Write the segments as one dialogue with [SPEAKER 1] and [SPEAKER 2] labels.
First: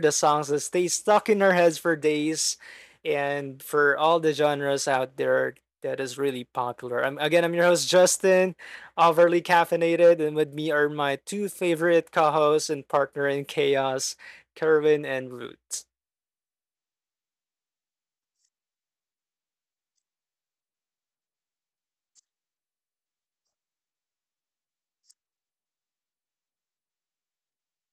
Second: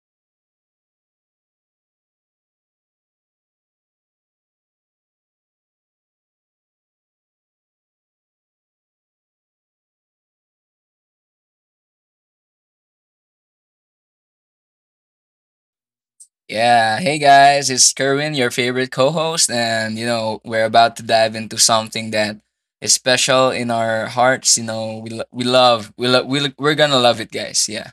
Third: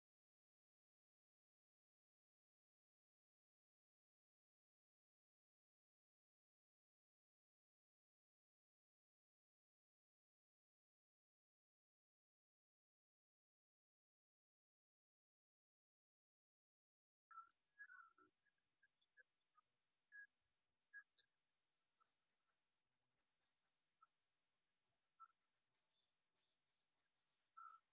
[SPEAKER 1] the songs that stay stuck in our heads for days, and for all the genres out there that is really popular. I'm your host Justin, overly caffeinated, and with me are my two favorite co-hosts and partner in chaos, Kerwin and Root.
[SPEAKER 2] Yeah, hey guys, it's Kerwin, your favorite co host, and you know, we're about to dive into something that is special in our hearts. You know, we, lo- we love, we lo- we're gonna love it, guys. Yeah.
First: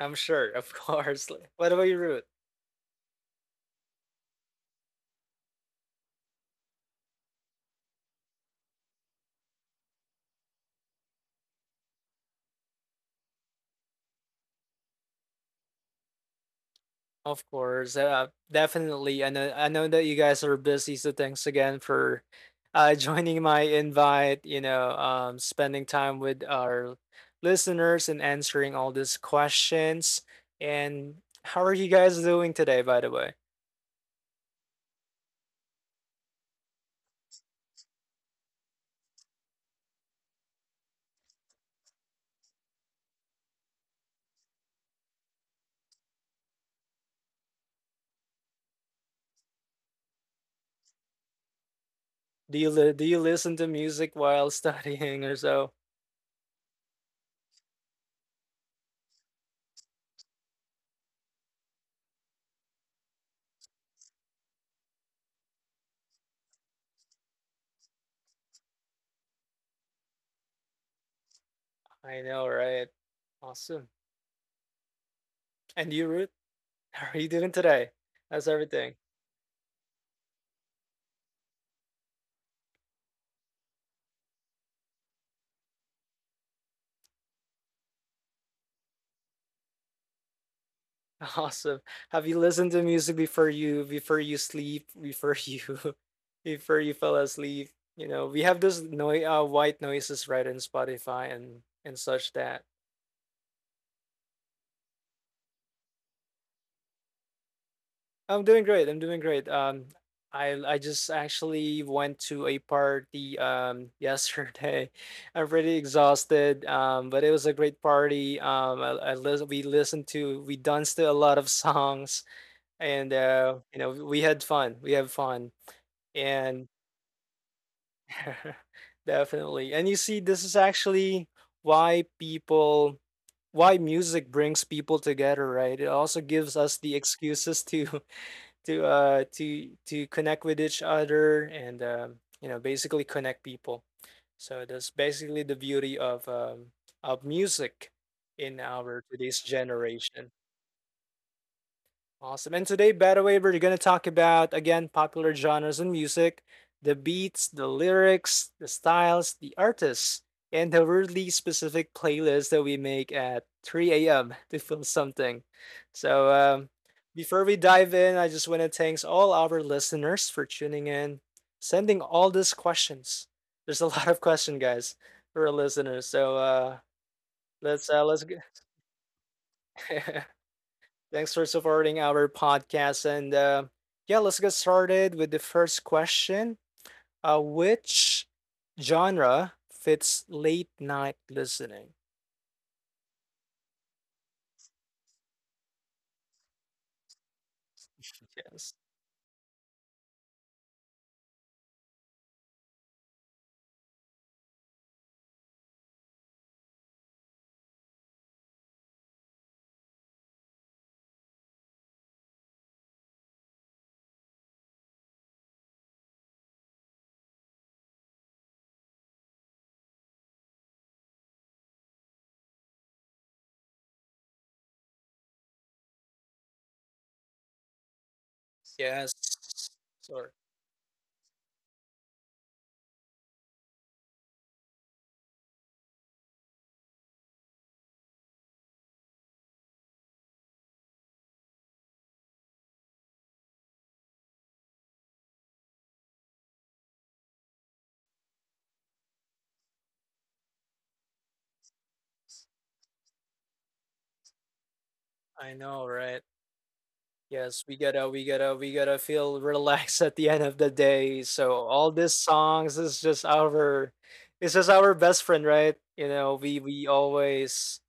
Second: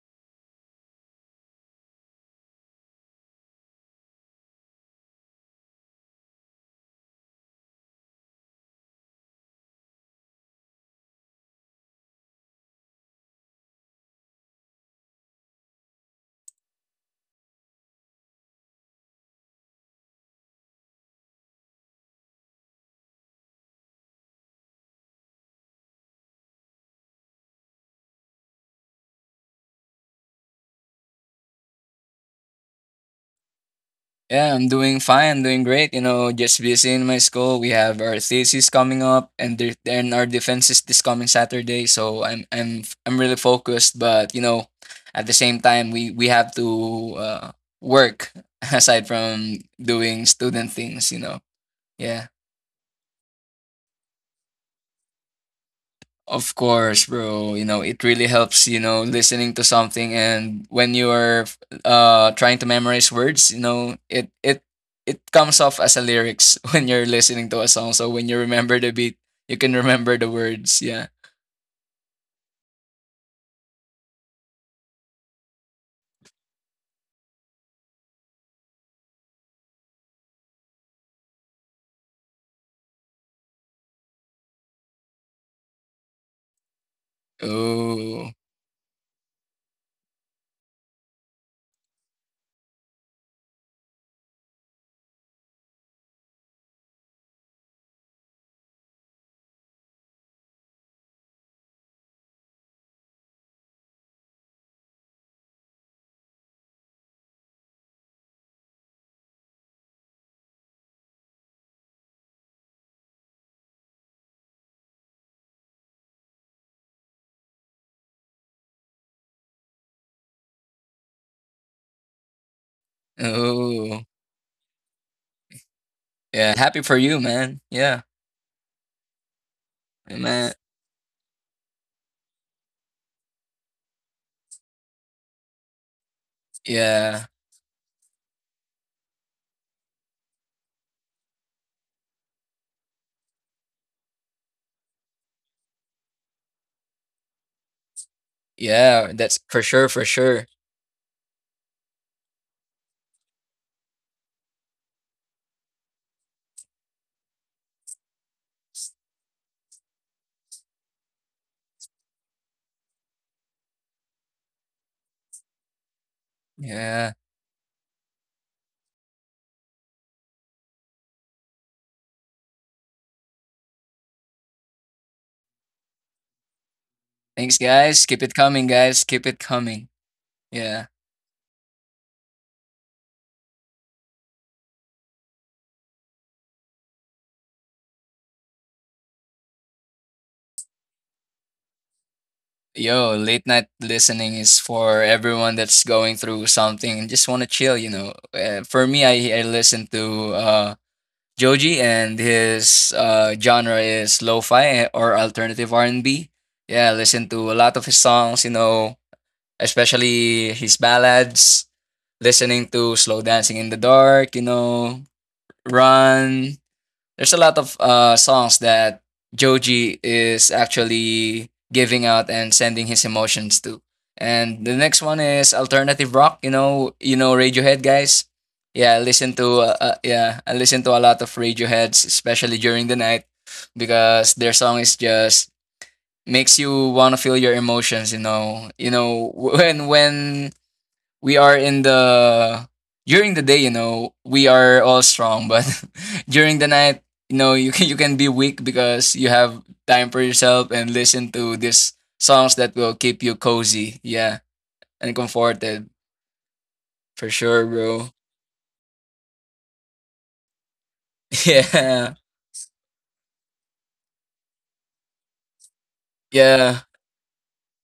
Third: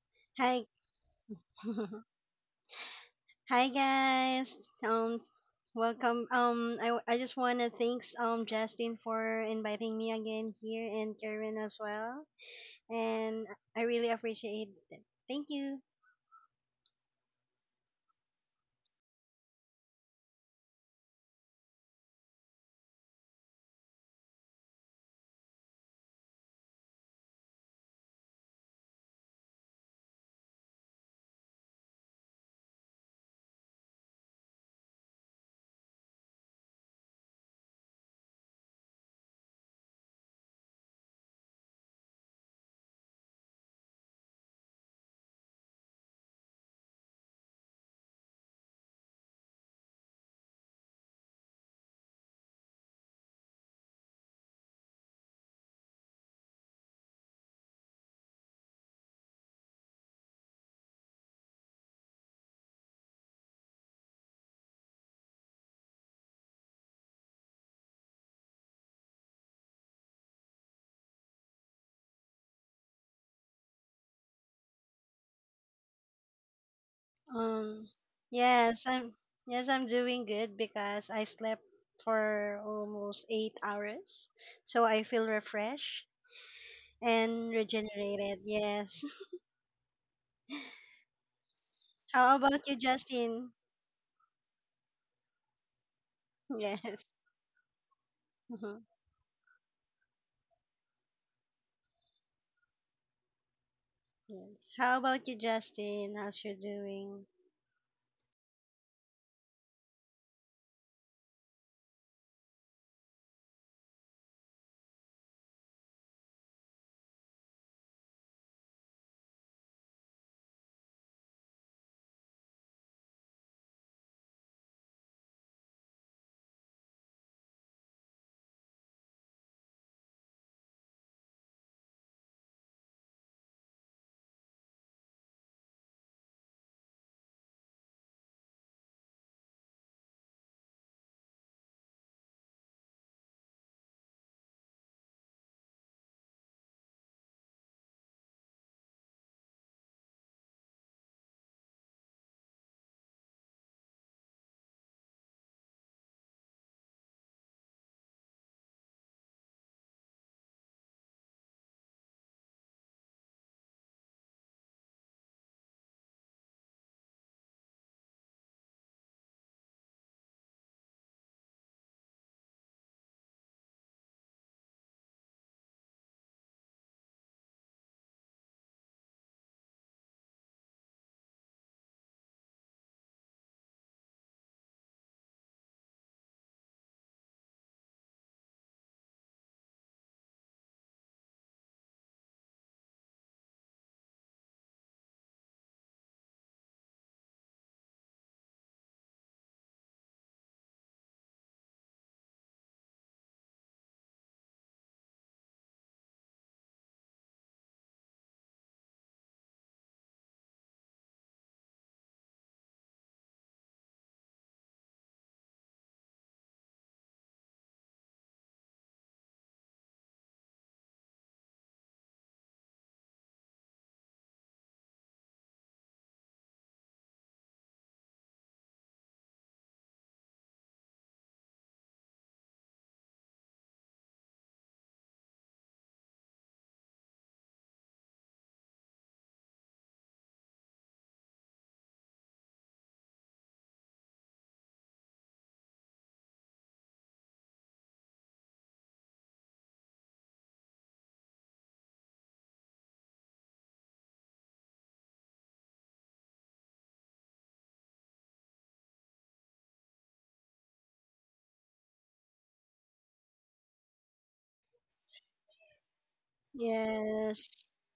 [SPEAKER 1] I'm sure,
[SPEAKER 3] Hi,
[SPEAKER 1] of course. Like, what about you, Ruth?
[SPEAKER 3] hi guys. Um, Welcome. I just wanna thanks Justin for inviting me again here and Karen as well, and I really appreciate it. Thank you.
[SPEAKER 1] Of course, definitely. I know that you guys are busy, so thanks again for joining my invite. Spending time with our listeners and answering all these questions. And how are you guys doing today, by the way?
[SPEAKER 2] Yeah, I'm doing great. You know, just busy in my school. We have our thesis coming up, and then our defenses this coming Saturday. So I'm really focused, but you know, at the same time, we have to uh, work aside from doing student things. You know, yeah.
[SPEAKER 1] Do you listen to music while studying or so?
[SPEAKER 2] Of course, bro. You know, it really helps, you know, listening to something and when you're trying to memorize words, you know, it comes off as a lyrics when you're listening to a song. So when you remember the beat, you can remember the words. Yeah.
[SPEAKER 1] I know, right? Awesome. And you, Ruth, how are you doing
[SPEAKER 3] Um,
[SPEAKER 1] today? How's
[SPEAKER 3] yes,
[SPEAKER 1] everything?
[SPEAKER 3] I'm yes, I'm doing good because I slept for almost 8 hours, so I feel refreshed and
[SPEAKER 2] Oh.
[SPEAKER 3] regenerated. Yes.
[SPEAKER 1] Awesome. Have
[SPEAKER 3] How
[SPEAKER 1] you
[SPEAKER 3] about
[SPEAKER 1] listened
[SPEAKER 3] you,
[SPEAKER 1] to music before
[SPEAKER 3] Justin?
[SPEAKER 1] you before you sleep, before you before you
[SPEAKER 3] Yes.
[SPEAKER 1] fell asleep? You know, we have this noise white noises right in Spotify and such that.
[SPEAKER 3] Yes. How about you, Justin? How's you doing?
[SPEAKER 1] I'm doing great. I'm doing great. I just actually went to a party yesterday. I'm pretty exhausted. Um, but it was a great party. We listened to we danced to a lot of songs and you know
[SPEAKER 2] Oh.
[SPEAKER 1] we had fun. We have fun.
[SPEAKER 2] Yeah.
[SPEAKER 1] And
[SPEAKER 2] Happy for you, man. Yeah.
[SPEAKER 1] definitely. And you see,
[SPEAKER 2] Hey,
[SPEAKER 1] this is
[SPEAKER 2] man.
[SPEAKER 1] actually why people, why music brings people together, right? It also gives us the
[SPEAKER 2] Yeah.
[SPEAKER 1] excuses to to connect with each other and you know, basically connect people. So that's basically the beauty of of music in our
[SPEAKER 2] Yeah.
[SPEAKER 1] today's
[SPEAKER 2] That's for sure, for
[SPEAKER 1] generation.
[SPEAKER 2] sure.
[SPEAKER 1] Awesome. And today, by the way, we're going to talk about, again, popular genres in music, the beats, the lyrics, the styles, the artists, and the really specific playlist that we make at 3 a.m. to film something. So,
[SPEAKER 2] Yeah.
[SPEAKER 1] before we dive in, I just want to thank all our listeners for tuning in, sending all these questions. There's a lot of question, guys, for our listeners. So,
[SPEAKER 2] Thanks
[SPEAKER 1] let's uh,
[SPEAKER 2] guys.
[SPEAKER 1] let's
[SPEAKER 2] Keep
[SPEAKER 1] go.
[SPEAKER 2] it coming, guys. Keep it coming. Yeah.
[SPEAKER 1] Thanks for supporting our podcast. And yeah, let's get started with the first question. Which genre fits late night listening?
[SPEAKER 2] Yo, late night listening is for everyone that's going through something and just want to chill, you know.
[SPEAKER 1] Yes.
[SPEAKER 2] For me, I listen to Joji, and his genre is lo-fi or alternative R&B. Yeah, I listen to a lot of his songs, you know, especially his ballads. Listening to Slow Dancing in the Dark, you know, Run, there's a lot of songs that Joji is actually giving out and sending his emotions to. And the next one is alternative rock. You know Radiohead, guys. Yeah, I
[SPEAKER 1] Yes.
[SPEAKER 2] listen to
[SPEAKER 1] Sorry.
[SPEAKER 2] I listen to a lot of Radioheads, especially during the night, because their song is just makes you want to feel your emotions. You know when we are in the during the day, you know, we are all strong, but during the night, you know, you can be weak because you have time for yourself and listen to these songs that will keep you cozy, yeah, and
[SPEAKER 1] I know,
[SPEAKER 2] comforted
[SPEAKER 1] right?
[SPEAKER 2] for
[SPEAKER 1] Yes,
[SPEAKER 2] sure,
[SPEAKER 1] we gotta
[SPEAKER 2] bro.
[SPEAKER 1] we gotta we gotta feel relaxed at the end of the day. So all these songs is just our it's just our best friend, right? You know, we
[SPEAKER 2] Yeah, yeah,
[SPEAKER 1] we
[SPEAKER 3] Yes.
[SPEAKER 1] always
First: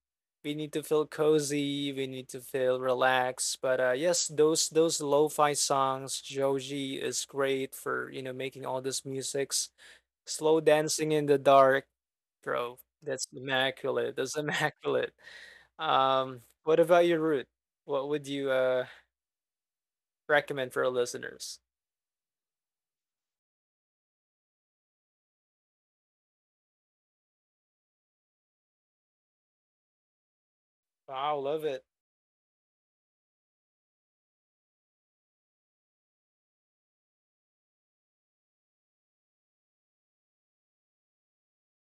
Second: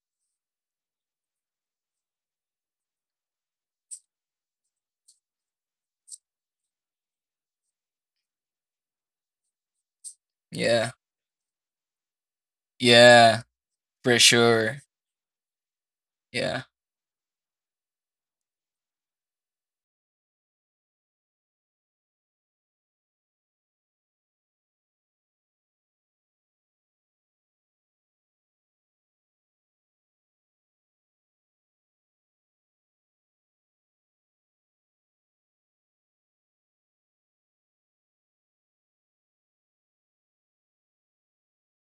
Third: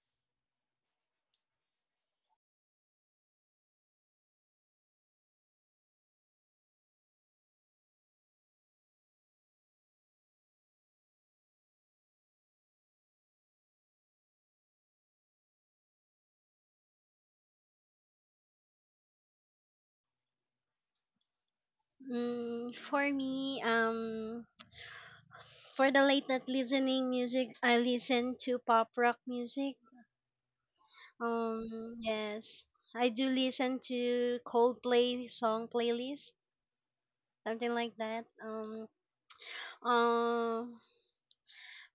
[SPEAKER 1] we need to feel cozy, we need to feel relaxed. But uh, yes, those lo-fi songs, Joji is great for, you know, making all this musics. Slow
[SPEAKER 2] yeah,
[SPEAKER 1] dancing in the dark, bro. That's
[SPEAKER 2] yeah,
[SPEAKER 1] immaculate.
[SPEAKER 2] for
[SPEAKER 1] That's
[SPEAKER 2] sure.
[SPEAKER 1] immaculate.
[SPEAKER 2] Yeah,
[SPEAKER 1] What about your root? What would you recommend for our listeners.
[SPEAKER 3] For me, for the late night listening music, I listen to pop rock music.
[SPEAKER 1] I love it.
[SPEAKER 3] Yes, I do listen to Coldplay song playlist, something like that. Um,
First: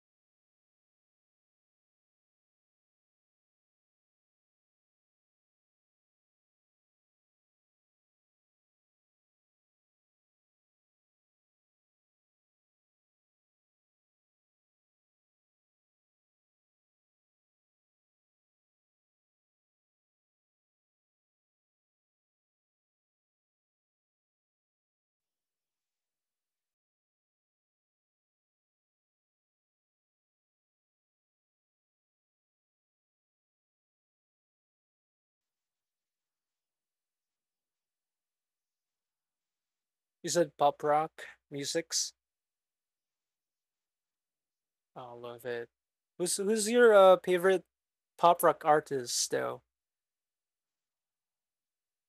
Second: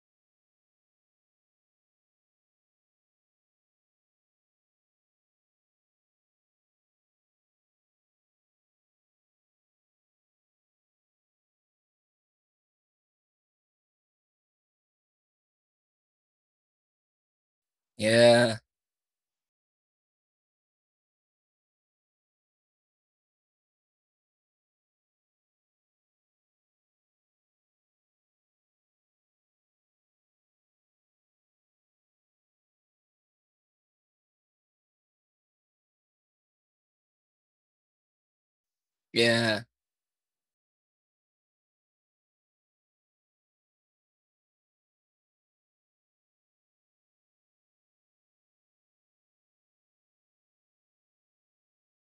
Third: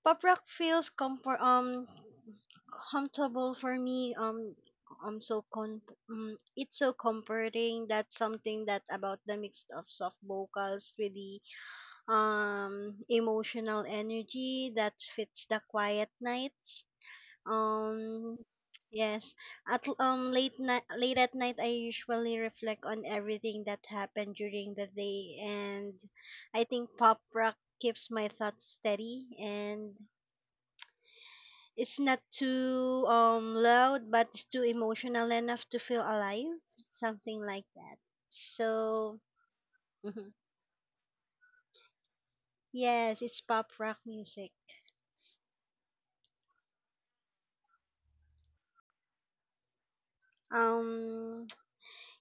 [SPEAKER 3] Pop rock feels comfortable for me. I'm so con. It's so comforting. That's something that about the mix of soft vocals with the emotional energy that fits the quiet nights. Um,
[SPEAKER 2] yeah,
[SPEAKER 3] yes. At l- late night Late at night, I usually reflect on everything that happened during the day, and I think pop rock keeps my thoughts steady and it's not too loud but it's too emotional enough to feel alive, something like that. So
[SPEAKER 2] yeah.
[SPEAKER 1] You
[SPEAKER 3] mhm.
[SPEAKER 1] said pop rock musics.
[SPEAKER 3] Yes, it's pop rock music.
[SPEAKER 1] I love it. Who's your favorite pop rock artist though?
[SPEAKER 3] um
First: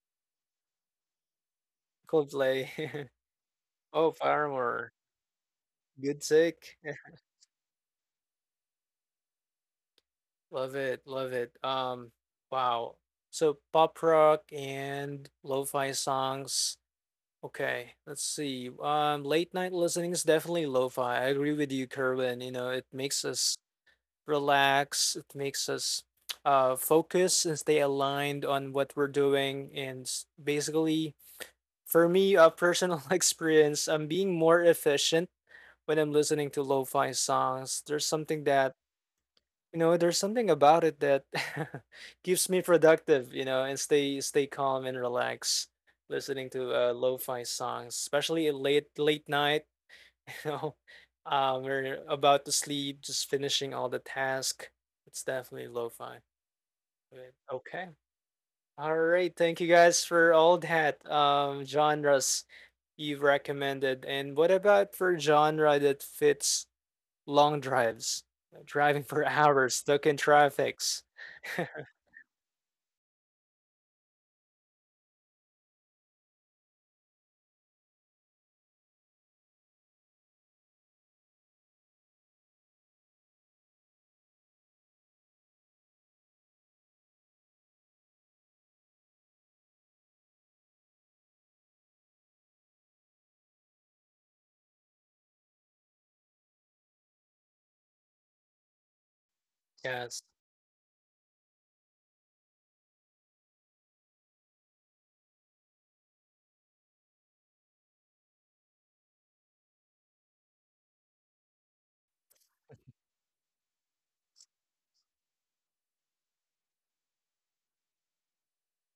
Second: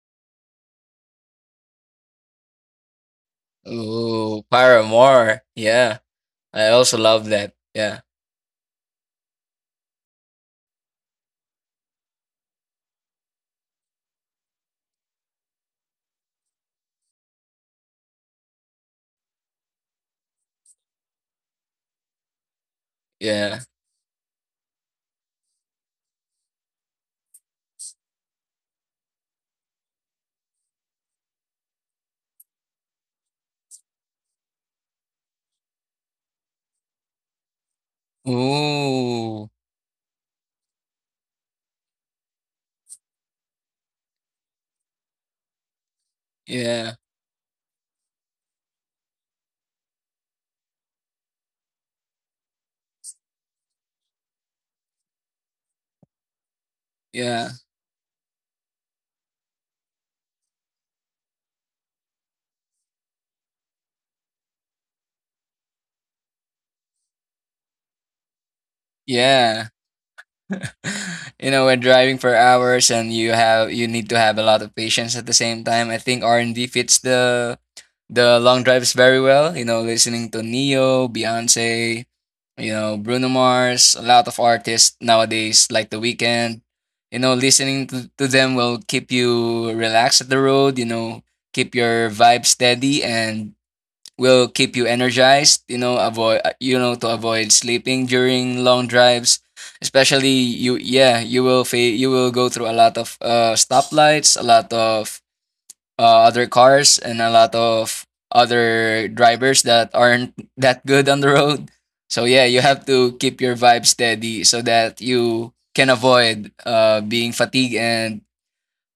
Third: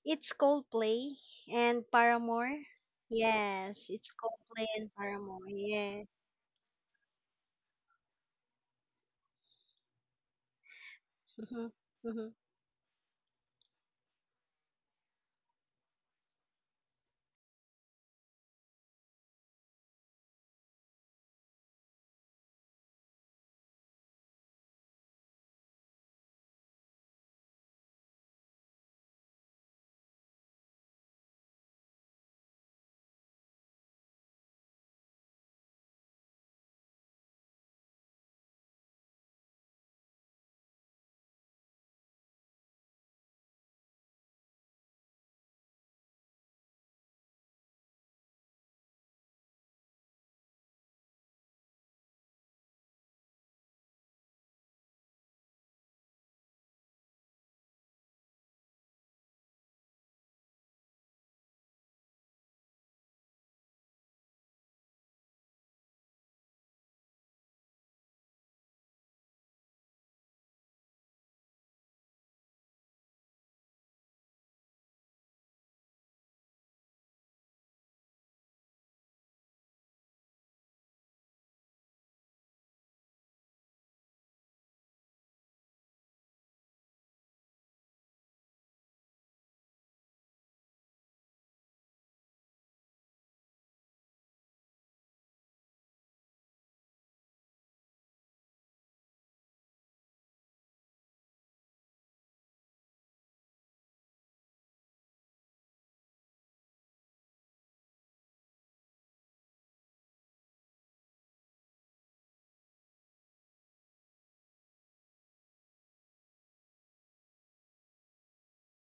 [SPEAKER 3] it's Coldplay and Paramore.
[SPEAKER 1] Coldplay.
[SPEAKER 3] Yes, it's
[SPEAKER 1] Oh,
[SPEAKER 2] Ooh,
[SPEAKER 3] Coldplay and
[SPEAKER 1] Paramore.
[SPEAKER 2] Paramore.
[SPEAKER 3] Paramore,
[SPEAKER 2] Yeah,
[SPEAKER 3] yeah.
[SPEAKER 1] Good
[SPEAKER 2] I
[SPEAKER 1] take.
[SPEAKER 2] also love that. Yeah,
[SPEAKER 1] Love it. Love it.
[SPEAKER 3] Hmm. Hmm.
[SPEAKER 1] Wow. So pop rock and lo-fi songs. Okay, let's see. Late night listening is definitely lo-fi. I agree with you, Kerwin. You know, it makes us
[SPEAKER 2] yeah.
[SPEAKER 1] relax. It makes us focus and stay aligned on what we're doing. Basically, for me, a personal experience, I'm being more efficient when I'm listening to lo-fi songs. There's something that
[SPEAKER 2] Ooh,
[SPEAKER 1] you know, there's something about it that keeps me productive. You know, and stay calm and relax listening to
[SPEAKER 2] yeah.
[SPEAKER 1] lo-fi songs, especially at late night you know um, we're about to sleep just finishing all the task, it's definitely lo-fi. Right.
[SPEAKER 2] Yeah.
[SPEAKER 1] Okay, all right, thank you guys for all that genres you've recommended. And what about for genre that fits long drives? Driving for
[SPEAKER 2] Yeah.
[SPEAKER 1] hours stuck in traffics.
[SPEAKER 2] You know, we're driving for hours and you need to have a lot of patience at the same time. I think R and D fits the long drives very well. You know, listening to Neo, Beyonce, you know, Bruno Mars, a lot of artists nowadays like The Weeknd. You know, listening to them will keep you relaxed at the road, you know, keep your vibe steady, and will keep you energized, you know, to avoid sleeping during long drives,
[SPEAKER 1] Yes,
[SPEAKER 2] especially you, yeah, you will go through a lot of stoplights, a lot of other cars and a lot of other drivers that aren't that good on the road. So yeah, you have to keep your vibe steady so that you can avoid being fatigued and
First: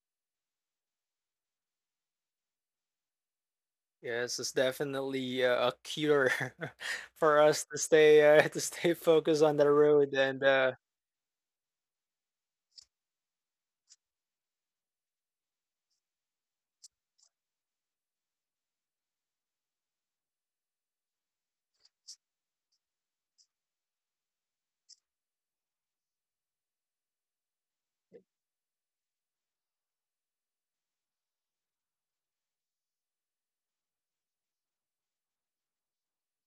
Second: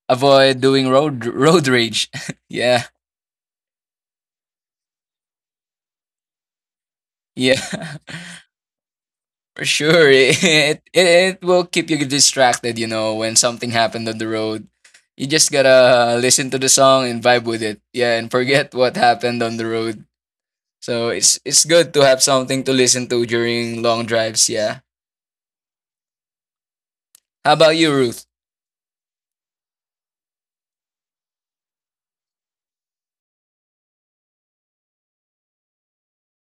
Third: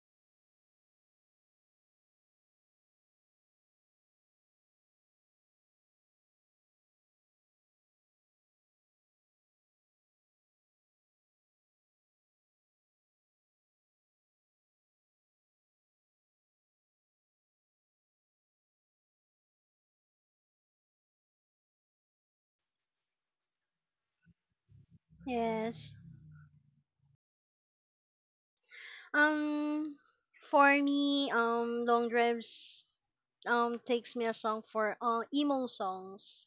[SPEAKER 2] avoid doing road rage. Yeah,
[SPEAKER 1] yes, it's definitely a cure for
[SPEAKER 2] yeah.
[SPEAKER 1] us to stay to stay focused on
[SPEAKER 2] For
[SPEAKER 1] the
[SPEAKER 2] sure,
[SPEAKER 1] road
[SPEAKER 2] it,
[SPEAKER 1] and uh,
[SPEAKER 2] it it will keep you distracted. You know, when something happened on the road, you just gotta listen to the song and vibe with it. Yeah, and forget what happened on the road. So it's good to have something to listen to during long drives. Yeah.
[SPEAKER 3] Yes.
[SPEAKER 2] How about you, Ruth?
[SPEAKER 3] um for me, long drives takes me a song for emo songs.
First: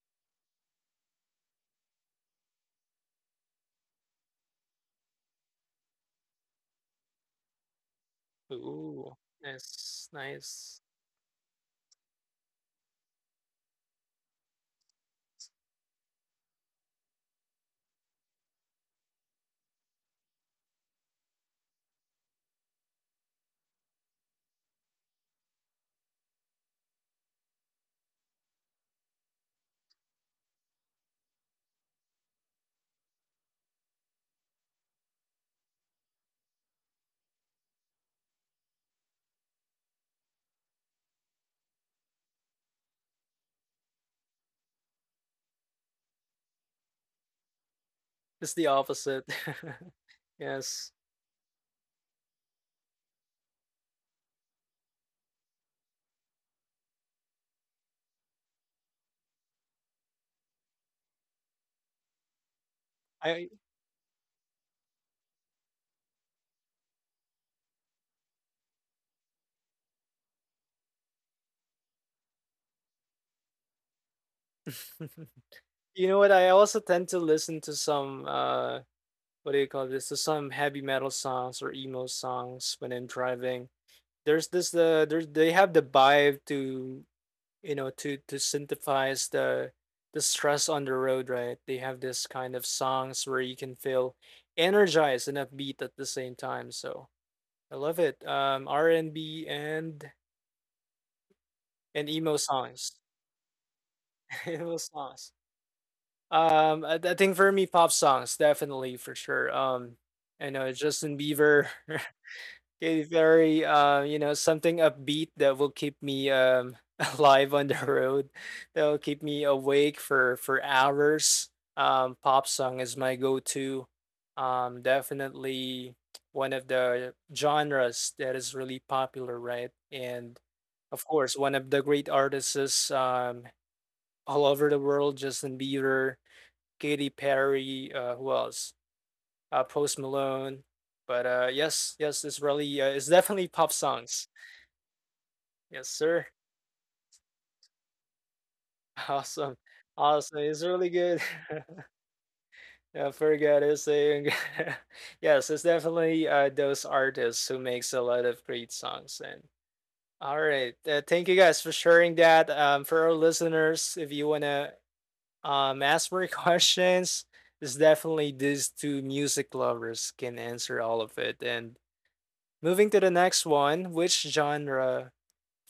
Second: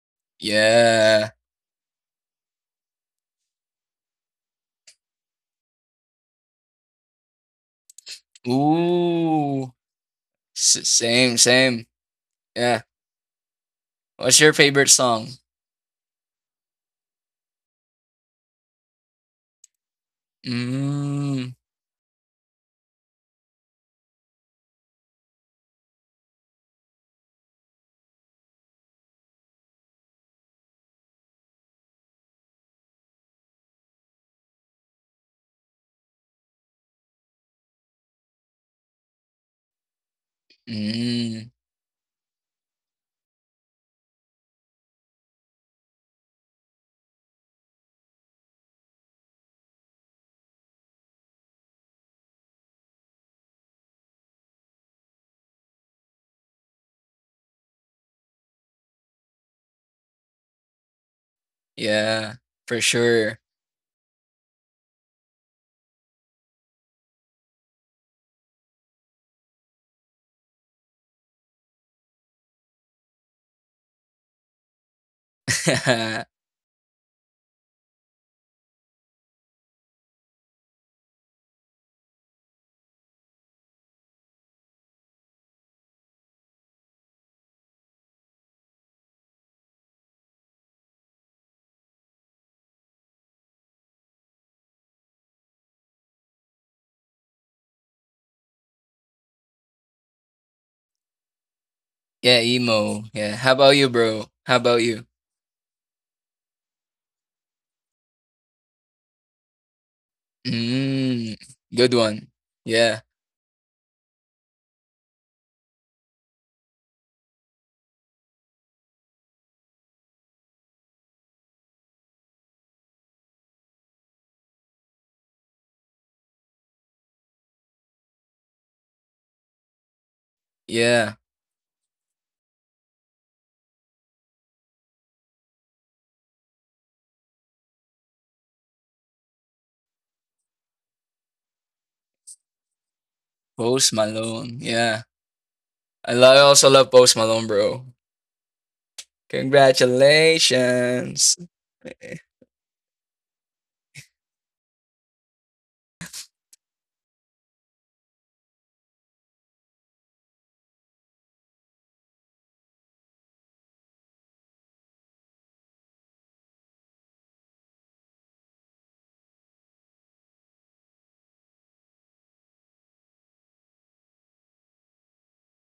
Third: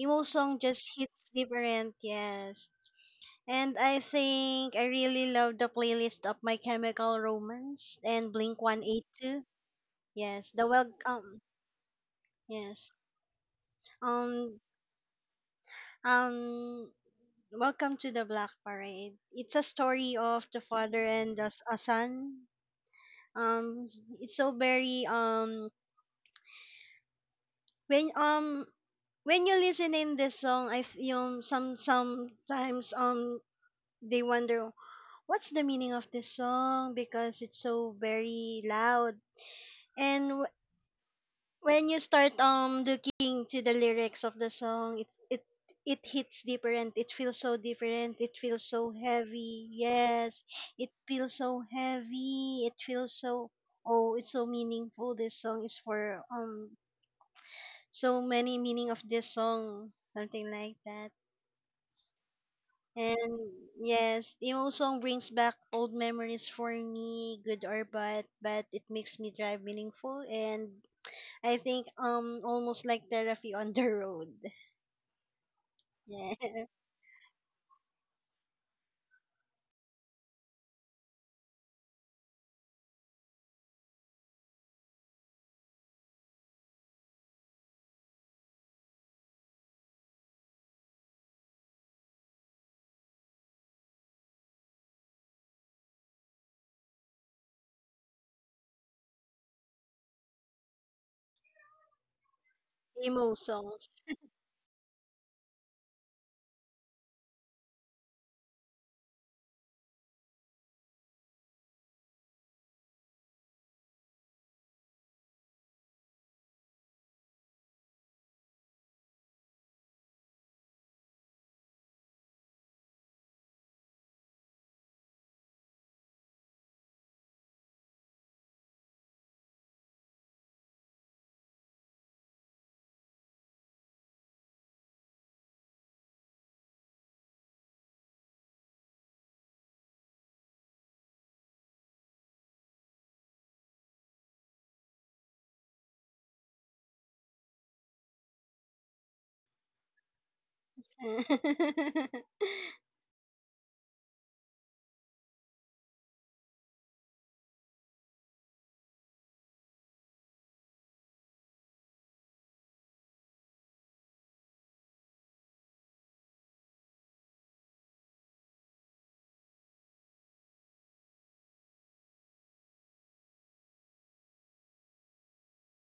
[SPEAKER 3] Emo song just hits
[SPEAKER 2] Yeah.
[SPEAKER 3] different, yes. And I think I really love the playlist of My Chemical Romance and Blink
[SPEAKER 1] ooh,
[SPEAKER 3] 182.
[SPEAKER 2] Ooh.
[SPEAKER 1] nice,
[SPEAKER 3] Yes, the
[SPEAKER 1] nice.
[SPEAKER 3] well
[SPEAKER 2] S- same, same. Yeah.
[SPEAKER 3] yes.
[SPEAKER 2] What's your
[SPEAKER 3] Um
[SPEAKER 2] favorite song?
[SPEAKER 3] um Welcome to the Black Parade. It's a story of the father and
[SPEAKER 2] Mm.
[SPEAKER 3] a son. Um it's so very when um when you listen in this song you know, sometimes they wonder what's the meaning of this song because it's so very loud and w-
[SPEAKER 2] Mm.
[SPEAKER 3] when you start looking to the lyrics of the song, it it hits different, it feels so different, it feels
[SPEAKER 1] It's the
[SPEAKER 3] so
[SPEAKER 1] opposite.
[SPEAKER 3] heavy, yes. It
[SPEAKER 1] Yes.
[SPEAKER 3] feels so heavy, it feels so, oh, it's so meaningful. This song is for so many meaning of this song, something like that.
[SPEAKER 2] Yeah. For sure.
[SPEAKER 3] And
[SPEAKER 1] I
[SPEAKER 3] yes, emo song brings back old memories for me, good or bad, but it makes me drive meaningful and I think almost like therapy on the road.
[SPEAKER 1] you know
[SPEAKER 3] Yeah.
[SPEAKER 1] what? I also tend to listen to some uh, what do you call this? To some heavy metal songs or emo songs when I'm driving. There's this there's they have the vibe to, you know, to synthesize the stress on the road, right? They have this kind of songs where you can feel energized and upbeat at the same time. So I love it. Um, R and B and emo
[SPEAKER 2] Yeah,
[SPEAKER 1] songs.
[SPEAKER 2] emo.
[SPEAKER 3] Emo
[SPEAKER 2] Yeah. How about you,
[SPEAKER 3] songs.
[SPEAKER 2] bro? How
[SPEAKER 1] Emo
[SPEAKER 2] about you?
[SPEAKER 1] songs. I think for me, pop songs definitely for sure. I know Justin
[SPEAKER 2] Mm,
[SPEAKER 1] Bieber,
[SPEAKER 2] good one. Yeah.
[SPEAKER 1] Katy Perry. You know, something upbeat that will keep me um, alive on the road, that will keep me awake for hours. Pop song is my go-to. Definitely one of the genres that is really popular, right? And of
[SPEAKER 2] Yeah.
[SPEAKER 1] course, one of the great artists um, all over the world, Justin Bieber, Katy Perry, who else? Post Malone. But yes, yes, it's really, it's definitely pop
[SPEAKER 2] Post
[SPEAKER 1] songs.
[SPEAKER 2] Malone. Yeah.
[SPEAKER 1] Yes, sir.
[SPEAKER 2] I also love Post Malone, bro.
[SPEAKER 1] Awesome. Awesome. It's really good.
[SPEAKER 2] Congratulations.
[SPEAKER 1] I forgot to say. Yes, it's definitely those artists who makes a lot of great songs. And all right, thank you guys for sharing that. For our listeners, if you wanna ask more questions, it's definitely these two music lovers can answer all of it. And moving to the next one, which genre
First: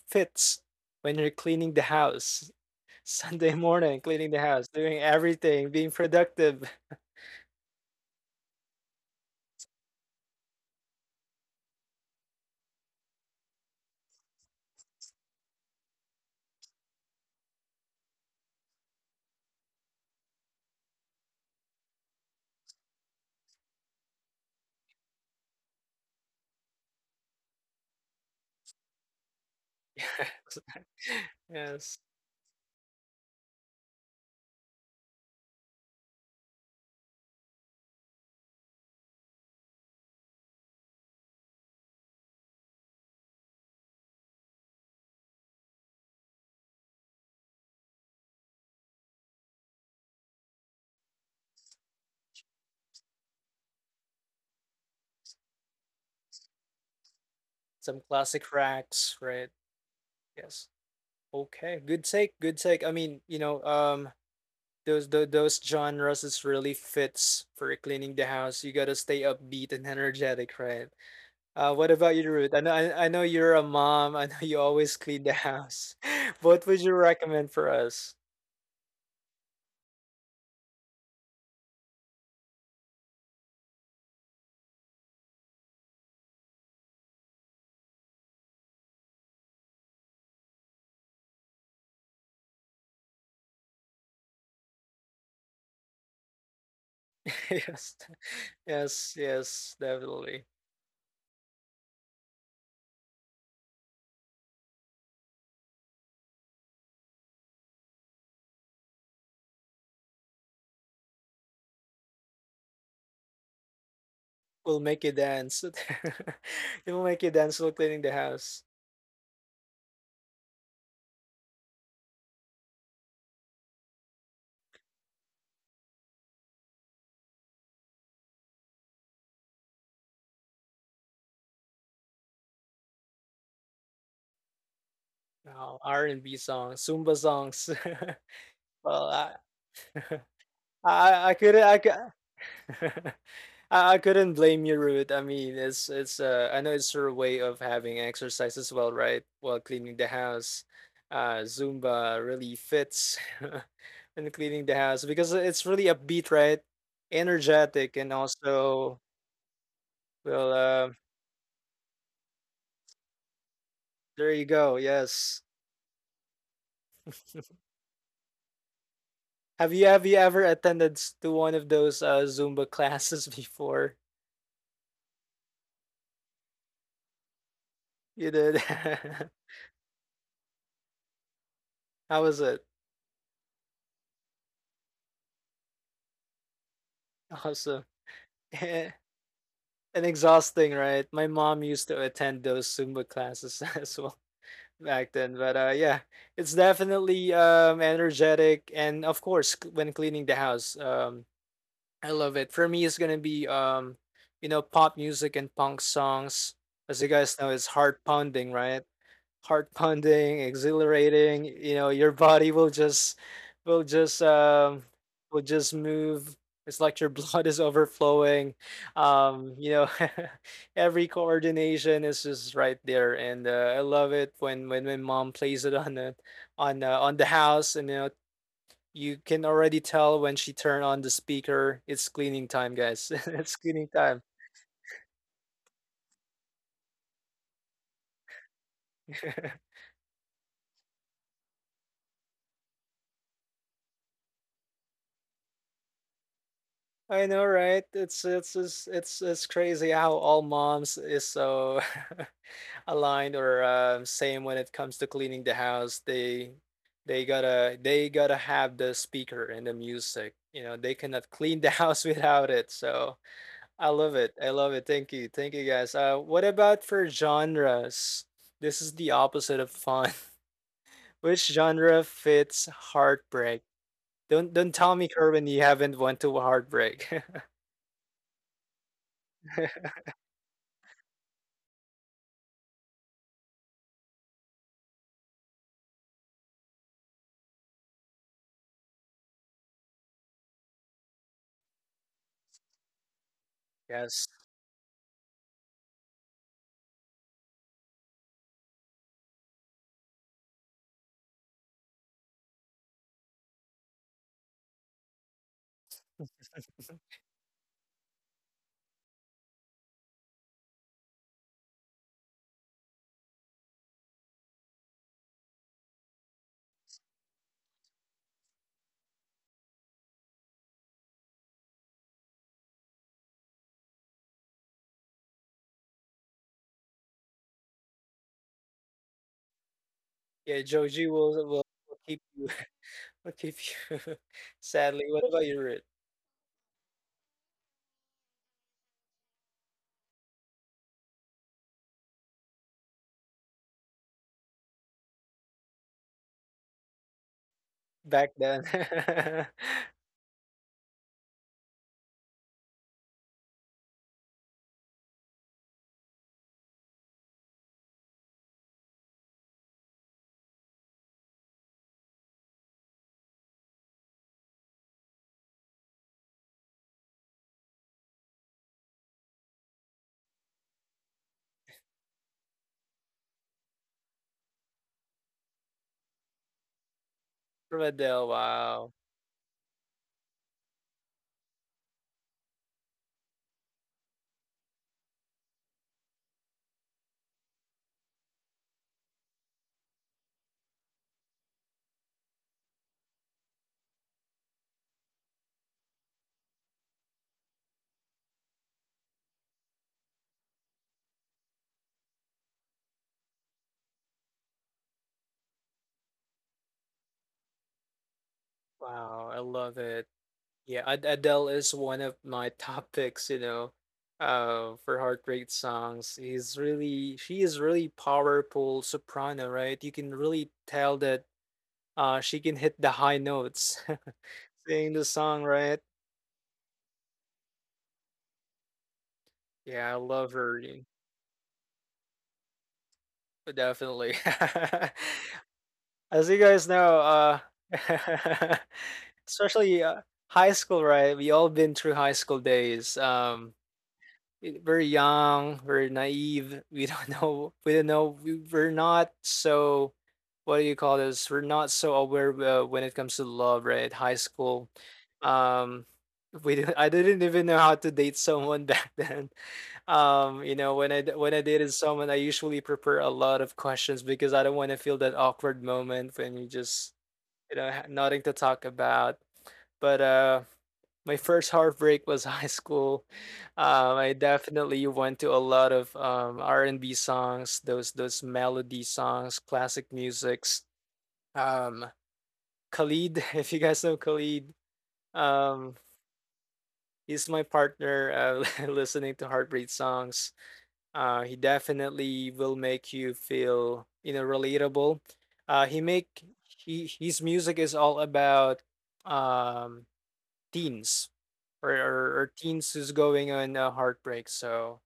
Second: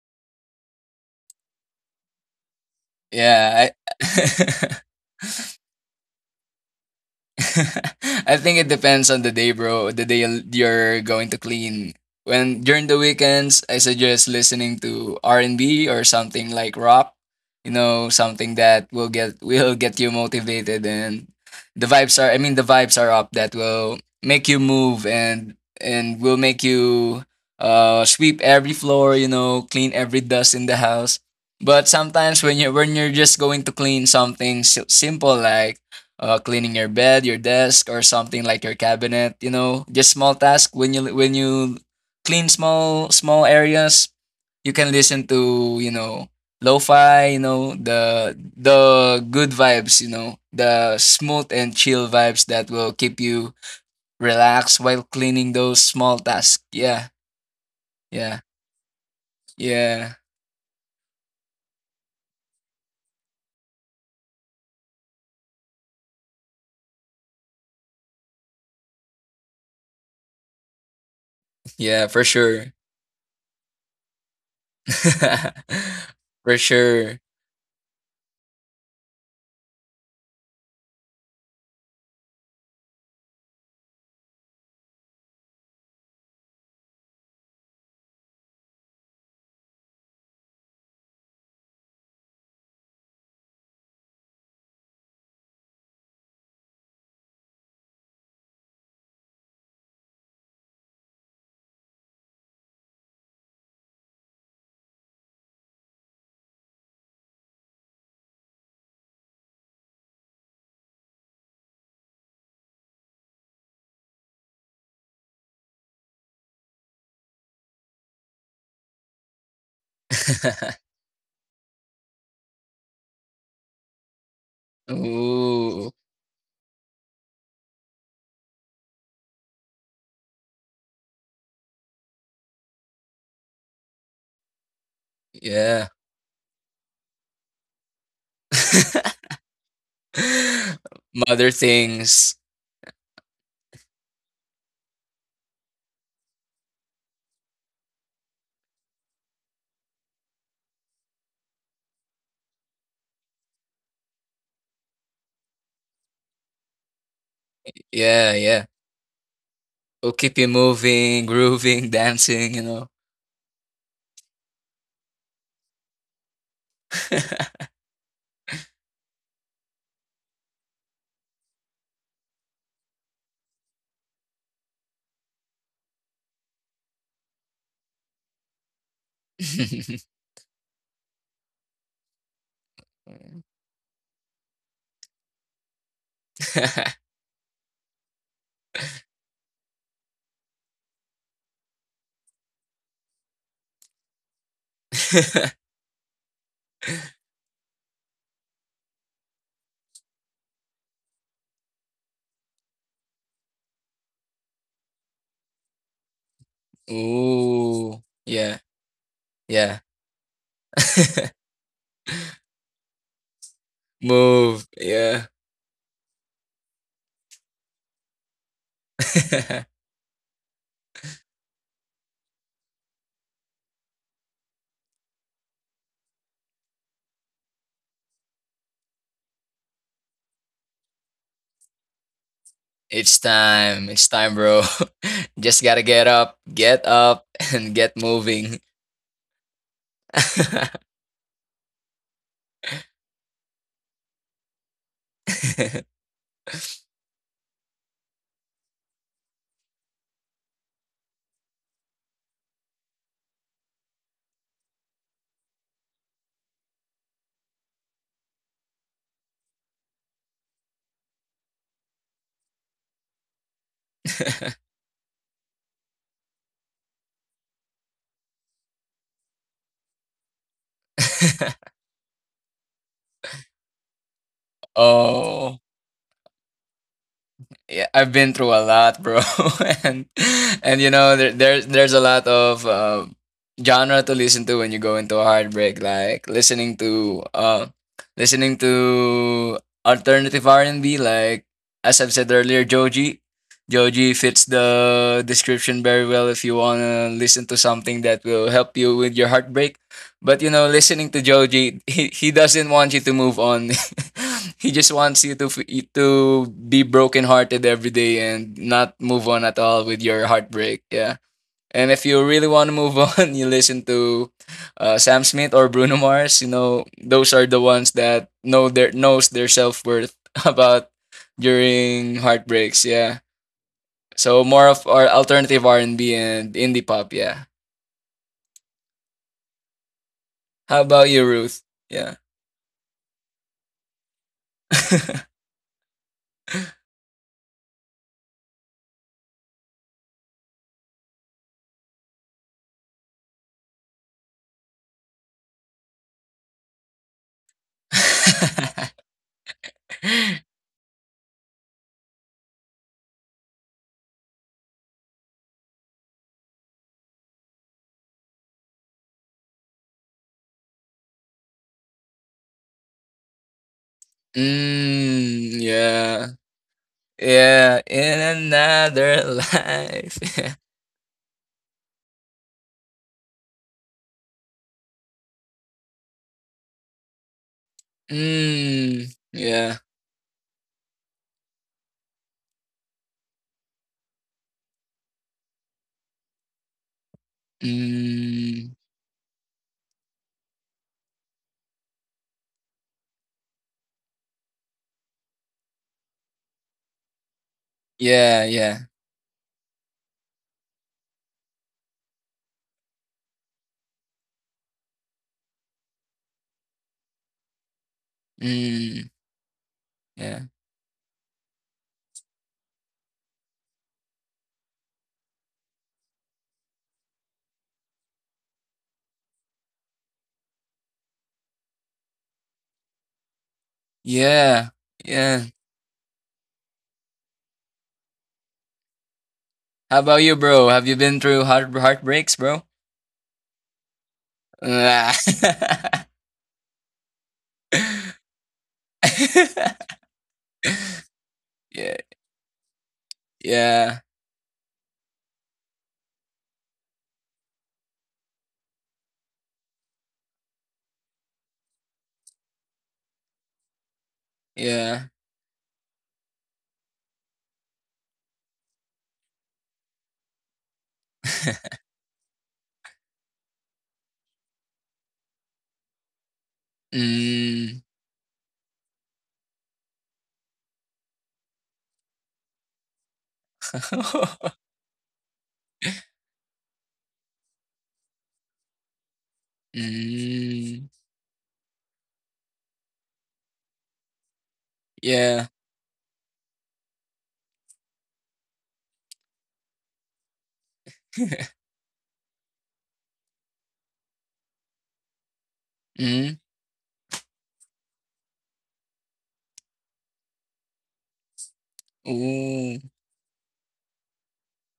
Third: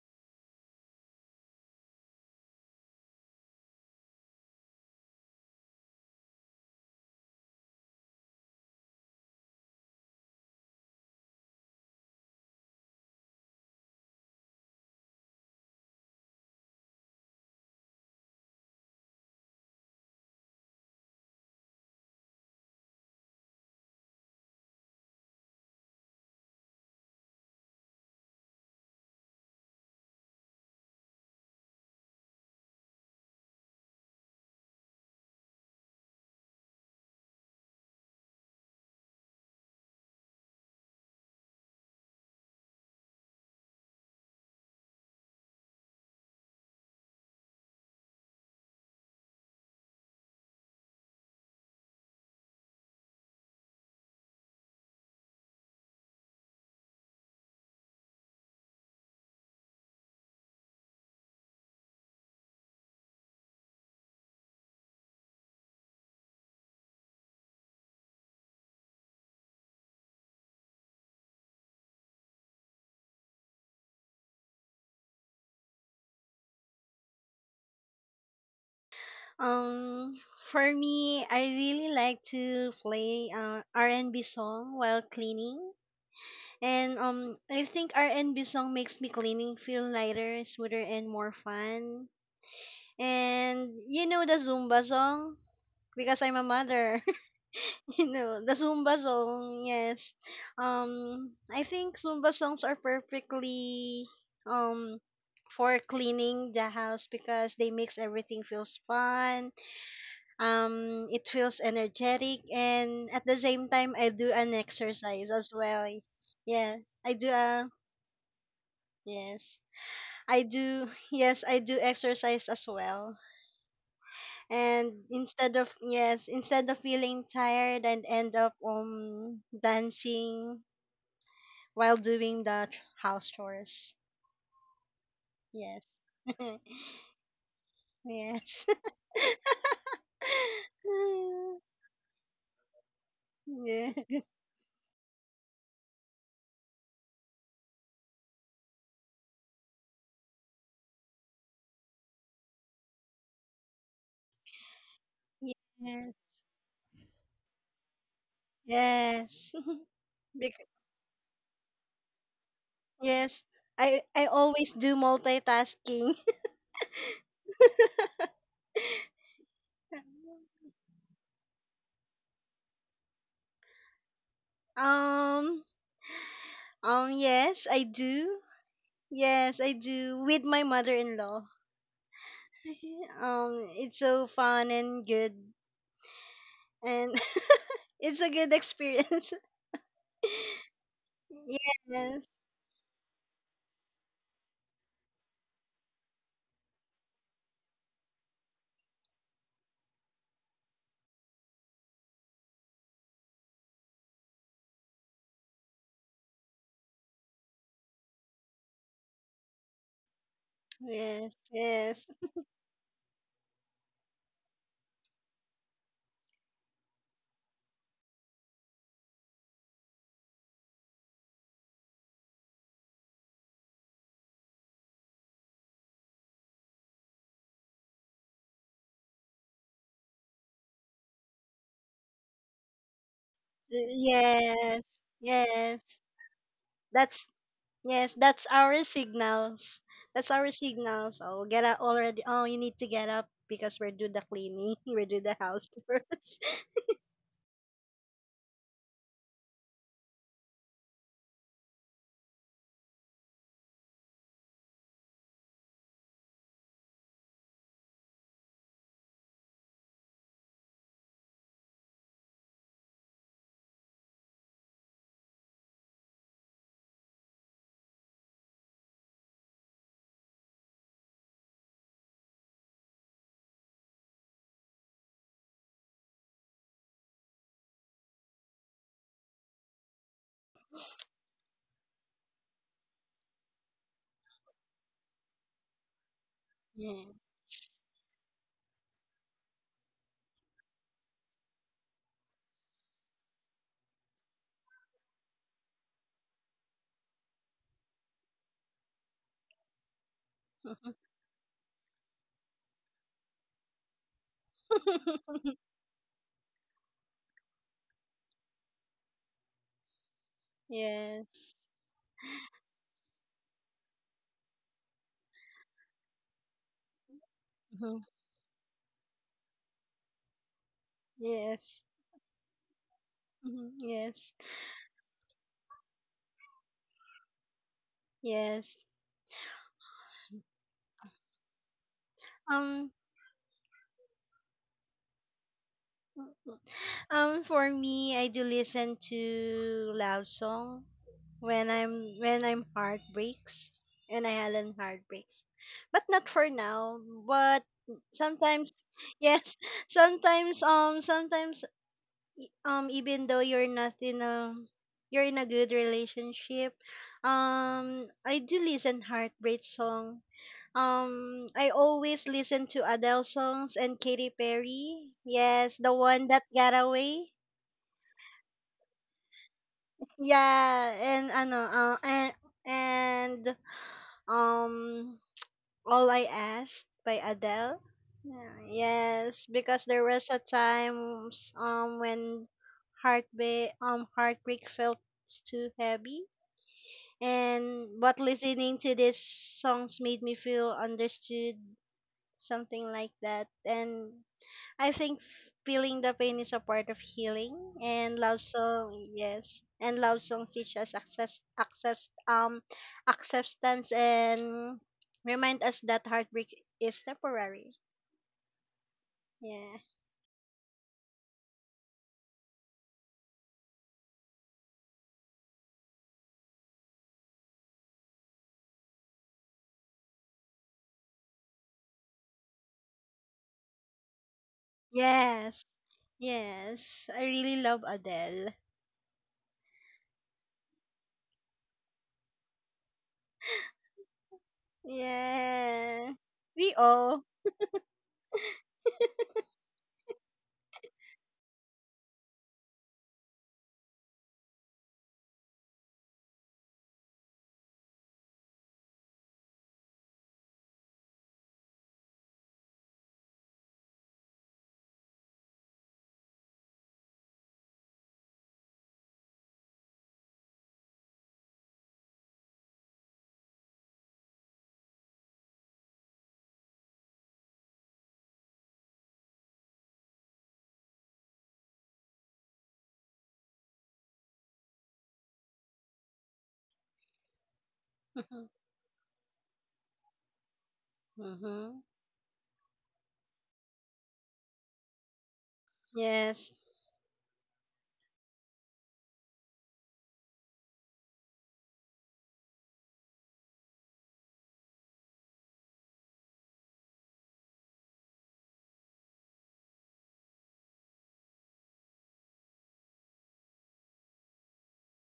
[SPEAKER 1] fits when you're cleaning the house? Sunday
[SPEAKER 2] Yeah.
[SPEAKER 1] morning, cleaning the house,
[SPEAKER 2] I
[SPEAKER 1] doing everything, being productive.
[SPEAKER 2] I think it depends on the day, bro. The day you're going to clean. When during the weekends, I suggest listening to R and B or something like rock. You know, something that will get will get you motivated, and the vibes are up that will make you move and will make you sweep every floor. You know, clean
[SPEAKER 1] Yes.
[SPEAKER 2] every dust in the house. But
[SPEAKER 1] Yes.
[SPEAKER 2] sometimes when you're just going to clean something simple like cleaning your bed, your desk, or something like your cabinet. You know, just small task. When you clean small areas, you can listen to, you know, lo-fi. You know, the good vibes. You know the smooth and chill vibes that will keep you relaxed while cleaning those small tasks. Yeah,
[SPEAKER 1] Some
[SPEAKER 2] yeah,
[SPEAKER 1] classic racks, right?
[SPEAKER 2] yeah,
[SPEAKER 1] Yes. Okay. Good take. Good take. I mean, you know, those genres is really fits for cleaning the house. You gotta stay upbeat and energetic, right? What
[SPEAKER 2] yeah,
[SPEAKER 1] about
[SPEAKER 2] for
[SPEAKER 1] you, Ruth? I know,
[SPEAKER 2] sure,
[SPEAKER 1] I, I know you're a mom. I know you always clean the house.
[SPEAKER 2] for
[SPEAKER 1] What would you
[SPEAKER 2] sure.
[SPEAKER 1] recommend for us?
[SPEAKER 3] um for me, I really like to play R&B song while cleaning. And I think R&B song makes me cleaning feel lighter, smoother and more fun. And you know the Zumba song because I'm a mother.
[SPEAKER 1] Yes,
[SPEAKER 3] You know the Zumba
[SPEAKER 1] yes,
[SPEAKER 3] song.
[SPEAKER 1] yes,
[SPEAKER 3] Yes.
[SPEAKER 1] definitely.
[SPEAKER 3] I think Zumba songs are perfectly um for cleaning the house because they makes everything feels fun. It feels energetic and at the same time I do an
[SPEAKER 1] We'll make you
[SPEAKER 3] exercise as
[SPEAKER 1] dance.
[SPEAKER 3] well. Yeah,
[SPEAKER 1] It'll
[SPEAKER 3] I
[SPEAKER 1] make
[SPEAKER 3] do.
[SPEAKER 1] you dance while cleaning the house.
[SPEAKER 3] Yes, I do. Yes, I do exercise as well, and instead of
[SPEAKER 2] Ooh,
[SPEAKER 3] yes instead of feeling tired and end up dancing while doing the house chores.
[SPEAKER 1] Oh,
[SPEAKER 3] Yes.
[SPEAKER 2] yeah.
[SPEAKER 1] R&B songs, Zumba songs.
[SPEAKER 3] Yes.
[SPEAKER 1] Well, I, I
[SPEAKER 2] Mother
[SPEAKER 1] couldn't, I could.
[SPEAKER 2] things.
[SPEAKER 1] I,
[SPEAKER 3] Yeah.
[SPEAKER 1] I couldn't blame you, Ruth. I mean, it's I know it's her way of having exercise as well, right? While cleaning the house, Zumba really fits when cleaning the house because it's really upbeat,
[SPEAKER 3] Yes.
[SPEAKER 1] right? Energetic and
[SPEAKER 2] Yeah, yeah.
[SPEAKER 1] also
[SPEAKER 3] Yes.
[SPEAKER 2] Will keep you
[SPEAKER 1] well,
[SPEAKER 3] Bec-
[SPEAKER 2] moving, grooving, dancing, you know.
[SPEAKER 3] yes, I
[SPEAKER 1] there you
[SPEAKER 3] always
[SPEAKER 1] go.
[SPEAKER 3] do
[SPEAKER 1] Yes.
[SPEAKER 3] multitasking.
[SPEAKER 1] Have you ever attended to one of those Zumba classes before?
[SPEAKER 3] um yes, I
[SPEAKER 1] You
[SPEAKER 3] do.
[SPEAKER 1] did.
[SPEAKER 3] Yes, I do, with my mother-in-law.
[SPEAKER 1] How was it?
[SPEAKER 3] um it's so fun and good and
[SPEAKER 1] Awesome.
[SPEAKER 3] it's a good experience.
[SPEAKER 1] And exhausting, right? My mom
[SPEAKER 3] Yes.
[SPEAKER 1] used to
[SPEAKER 3] Yes.
[SPEAKER 1] attend those Zumba classes as well back then. But yeah, it's definitely energetic, and of course, when cleaning the house, I love it. For me, it's gonna be you know, pop music and punk songs. As you guys know, it's heart
[SPEAKER 2] Ooh.
[SPEAKER 1] pounding,
[SPEAKER 2] Yeah,
[SPEAKER 1] right? Heart
[SPEAKER 2] yeah.
[SPEAKER 1] pounding, exhilarating. You know,
[SPEAKER 3] Yes.
[SPEAKER 1] your body will just will just
[SPEAKER 2] Move.
[SPEAKER 1] um
[SPEAKER 2] Yeah.
[SPEAKER 1] will just move. It's like your blood is overflowing. You know, every coordination is just right there, and I love it when my mom plays it on the on the house, and you know. You can already tell when she turned on the speaker. It's cleaning time, guys.
[SPEAKER 2] It's
[SPEAKER 1] It's cleaning
[SPEAKER 2] time. It's
[SPEAKER 1] time.
[SPEAKER 2] time, bro.
[SPEAKER 3] Yes.
[SPEAKER 2] Just
[SPEAKER 3] Yes,
[SPEAKER 2] gotta get
[SPEAKER 3] that's,
[SPEAKER 2] up, and get
[SPEAKER 3] yes, that's
[SPEAKER 2] moving.
[SPEAKER 3] our signals. That's our signals. Oh, get up already. Oh, you need to get up because we're do the cleaning. We do the house first.
[SPEAKER 1] I know, right? It's it's crazy how all moms is so aligned or same when it comes to cleaning the house. They they gotta have the speaker and the music. You know, they cannot clean the house without it. So I love it. I love it. Thank you. Thank you guys. What about for genres? This is the opposite of fun. Which genre fits heartbreak? Don't tell me, Kerwin, you
[SPEAKER 2] Oh.
[SPEAKER 1] haven't went to a heartbreak.
[SPEAKER 2] Yeah, I've been through a lot, bro, and and you know there's a lot of genre to listen to when you go into a heartbreak, like
[SPEAKER 3] Yeah.
[SPEAKER 2] listening to alternative R and B, like as I've said earlier, Joji. Joji
[SPEAKER 1] Yes.
[SPEAKER 2] fits the description very well if you wanna listen to something that will help you with your heartbreak. But you know, listening to Joji, he doesn't want you to move on. He just wants you to be brokenhearted every day and not move on at all with your heartbreak. Yeah.
[SPEAKER 3] Yes.
[SPEAKER 2] And if you really want to move on, you listen to Sam Smith or Bruno Mars. You know, those are the
[SPEAKER 3] Mhm.
[SPEAKER 2] ones that knows their self worth about
[SPEAKER 3] Yes.
[SPEAKER 2] during heartbreaks. Yeah.
[SPEAKER 3] Mhm. Yes.
[SPEAKER 2] So more of our alternative R and B and indie pop. Yeah.
[SPEAKER 3] Yes.
[SPEAKER 1] Yeah,
[SPEAKER 2] How
[SPEAKER 1] Joji
[SPEAKER 2] about you,
[SPEAKER 1] will will
[SPEAKER 2] Ruth?
[SPEAKER 1] will keep
[SPEAKER 2] Yeah.
[SPEAKER 1] you
[SPEAKER 3] um
[SPEAKER 1] will keep you. Sadly, what about you, Ruth?
[SPEAKER 3] For me, I do listen to loud song when I'm heartbreaks, when I had heartbreaks, but not for now. But
[SPEAKER 1] Back
[SPEAKER 3] sometimes,
[SPEAKER 1] then,
[SPEAKER 3] yes, sometimes even though you're not in a, you're in a good relationship, I do listen heartbreak song. I always listen to Adele songs and Katy Perry. Yes,
[SPEAKER 2] Mm,
[SPEAKER 3] the one that
[SPEAKER 2] yeah.
[SPEAKER 3] got away.
[SPEAKER 2] Yeah, in another life.
[SPEAKER 3] Yeah, and ano, and um, all I asked by Adele.
[SPEAKER 1] from Adele.
[SPEAKER 3] Yeah,
[SPEAKER 1] Wow,
[SPEAKER 3] yes, because
[SPEAKER 2] Yeah.
[SPEAKER 3] there was a time when heartbreak felt too heavy,
[SPEAKER 2] Mm.
[SPEAKER 3] and but listening
[SPEAKER 2] Yeah.
[SPEAKER 3] to
[SPEAKER 2] Mm.
[SPEAKER 3] these songs made me feel understood, something like that, and I think feeling the pain is a part of healing, and love
[SPEAKER 2] Yeah,
[SPEAKER 3] song,
[SPEAKER 2] yeah.
[SPEAKER 3] yes, and love songs teach us accept acceptance, and remind us that heartbreak is temporary.
[SPEAKER 2] Mm.
[SPEAKER 1] wow, I
[SPEAKER 3] Yeah.
[SPEAKER 1] love it.
[SPEAKER 2] Yeah.
[SPEAKER 1] Yeah, Adele is one of my top picks. You know, for heart rate songs. He's really, she is really powerful soprano, right? You can really tell that she can hit the high notes,
[SPEAKER 2] Yeah.
[SPEAKER 1] singing the song,
[SPEAKER 3] Yes.
[SPEAKER 2] Yeah.
[SPEAKER 1] right?
[SPEAKER 3] Yes. I really love Adele.
[SPEAKER 1] Yeah, I
[SPEAKER 2] How about
[SPEAKER 1] love
[SPEAKER 2] you,
[SPEAKER 1] her.
[SPEAKER 2] bro?
[SPEAKER 1] Y-
[SPEAKER 2] Have you been through heartbreaks, bro?
[SPEAKER 1] Definitely.
[SPEAKER 2] Ah.
[SPEAKER 3] Yeah.
[SPEAKER 1] As you
[SPEAKER 3] We
[SPEAKER 1] guys know,
[SPEAKER 3] all.
[SPEAKER 1] especially high school, right? We all been through
[SPEAKER 2] Yeah.
[SPEAKER 1] high school days.
[SPEAKER 2] Yeah.
[SPEAKER 1] Very young, very naive. We don't know. We don't know. We, we're not so. What do you call this? We're not so aware when it comes to love, right? High school.
[SPEAKER 2] Yeah.
[SPEAKER 1] Um, we didn't, I didn't even know how to date someone back then. When when I date someone, I usually prepare a lot of questions because I don't want to feel that awkward moment when you just
[SPEAKER 2] Mm.
[SPEAKER 1] nothing to talk about. But my first heartbreak was high school. I definitely went to a lot of R and B songs, those melody songs, classic musics.
[SPEAKER 2] Mm.
[SPEAKER 3] Mm-hmm.
[SPEAKER 1] Um, Khalid, if you guys know Khalid,
[SPEAKER 2] Yeah.
[SPEAKER 1] um,
[SPEAKER 3] Yes.
[SPEAKER 1] he's my partner listening to heartbreak songs. He definitely will make you feel, you know, relatable. Uh, he make
[SPEAKER 2] Mm.
[SPEAKER 1] he his music is all about um teens or teens
[SPEAKER 2] Ooh.
[SPEAKER 1] who's going on a heartbreak. So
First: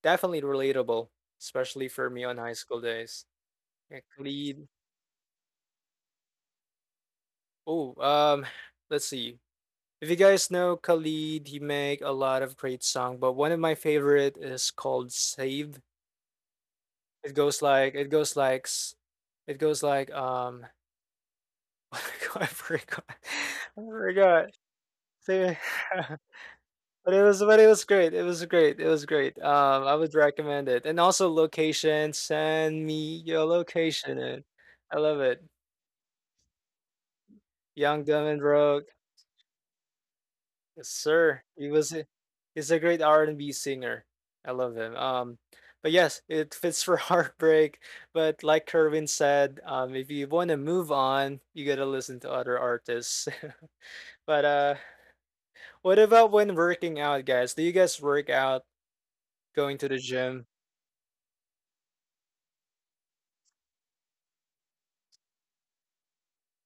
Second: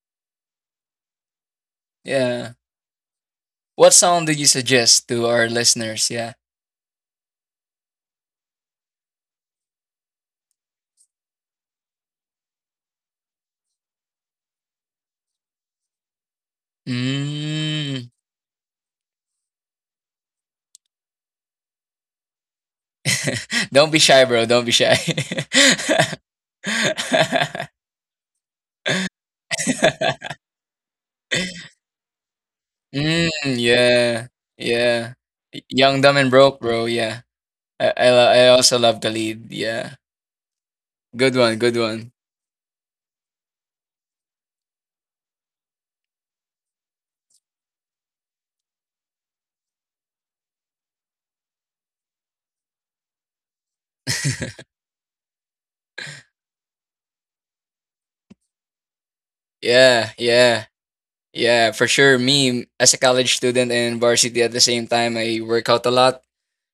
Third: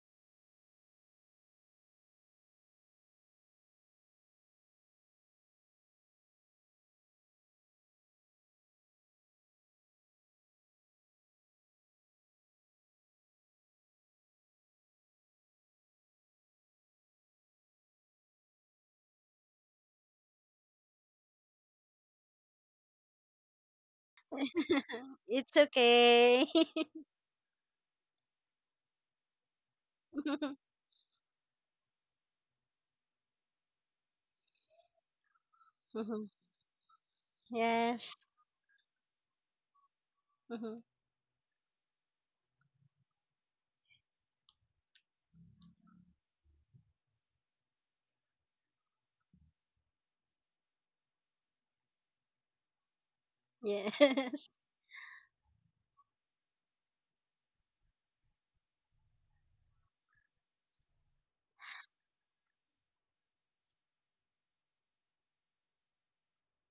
[SPEAKER 1] definitely relatable, especially for me on
[SPEAKER 2] Yeah.
[SPEAKER 1] high school days.
[SPEAKER 2] What
[SPEAKER 1] Yeah,
[SPEAKER 2] song do you
[SPEAKER 1] Khalid.
[SPEAKER 2] suggest to our listeners? Yeah.
[SPEAKER 1] Oh, let's see. If you guys know Khalid, he make a lot of great song, but one of my favorite is called "Save."
[SPEAKER 2] Mm.
[SPEAKER 1] It goes like s- it goes like I forgot. I
[SPEAKER 2] Don't be shy, bro.
[SPEAKER 1] forgot.
[SPEAKER 2] Don't be shy.
[SPEAKER 3] It's
[SPEAKER 1] See,
[SPEAKER 3] okay.
[SPEAKER 1] but it was but it was great. It was great. It was great. I would recommend it. And also location. Send me
[SPEAKER 2] Mm,
[SPEAKER 1] your location.
[SPEAKER 2] yeah.
[SPEAKER 1] And I
[SPEAKER 2] Yeah.
[SPEAKER 1] love it.
[SPEAKER 2] Young, dumb,
[SPEAKER 3] Mhm.
[SPEAKER 2] and broke, bro. Yeah.
[SPEAKER 1] Young
[SPEAKER 3] Yes.
[SPEAKER 1] Dumb and
[SPEAKER 2] I also
[SPEAKER 1] Broke.
[SPEAKER 2] love the lead. Yeah.
[SPEAKER 3] Mhm.
[SPEAKER 1] Yes,
[SPEAKER 2] Good
[SPEAKER 1] sir.
[SPEAKER 2] one.
[SPEAKER 1] He
[SPEAKER 2] Good
[SPEAKER 1] was a,
[SPEAKER 2] one.
[SPEAKER 1] he's a great R and B singer. I love him. But yes, it fits for heartbreak. But like Kerwin said, if you want to move on, you gotta listen to other artists. but
[SPEAKER 3] Yes.
[SPEAKER 1] uh what about when working out, guys? Do you guys work out, going to the
[SPEAKER 2] Yeah.
[SPEAKER 1] gym
[SPEAKER 2] Yeah. Yeah. For sure. Me, as a college student and varsity at the same time, I work out a lot.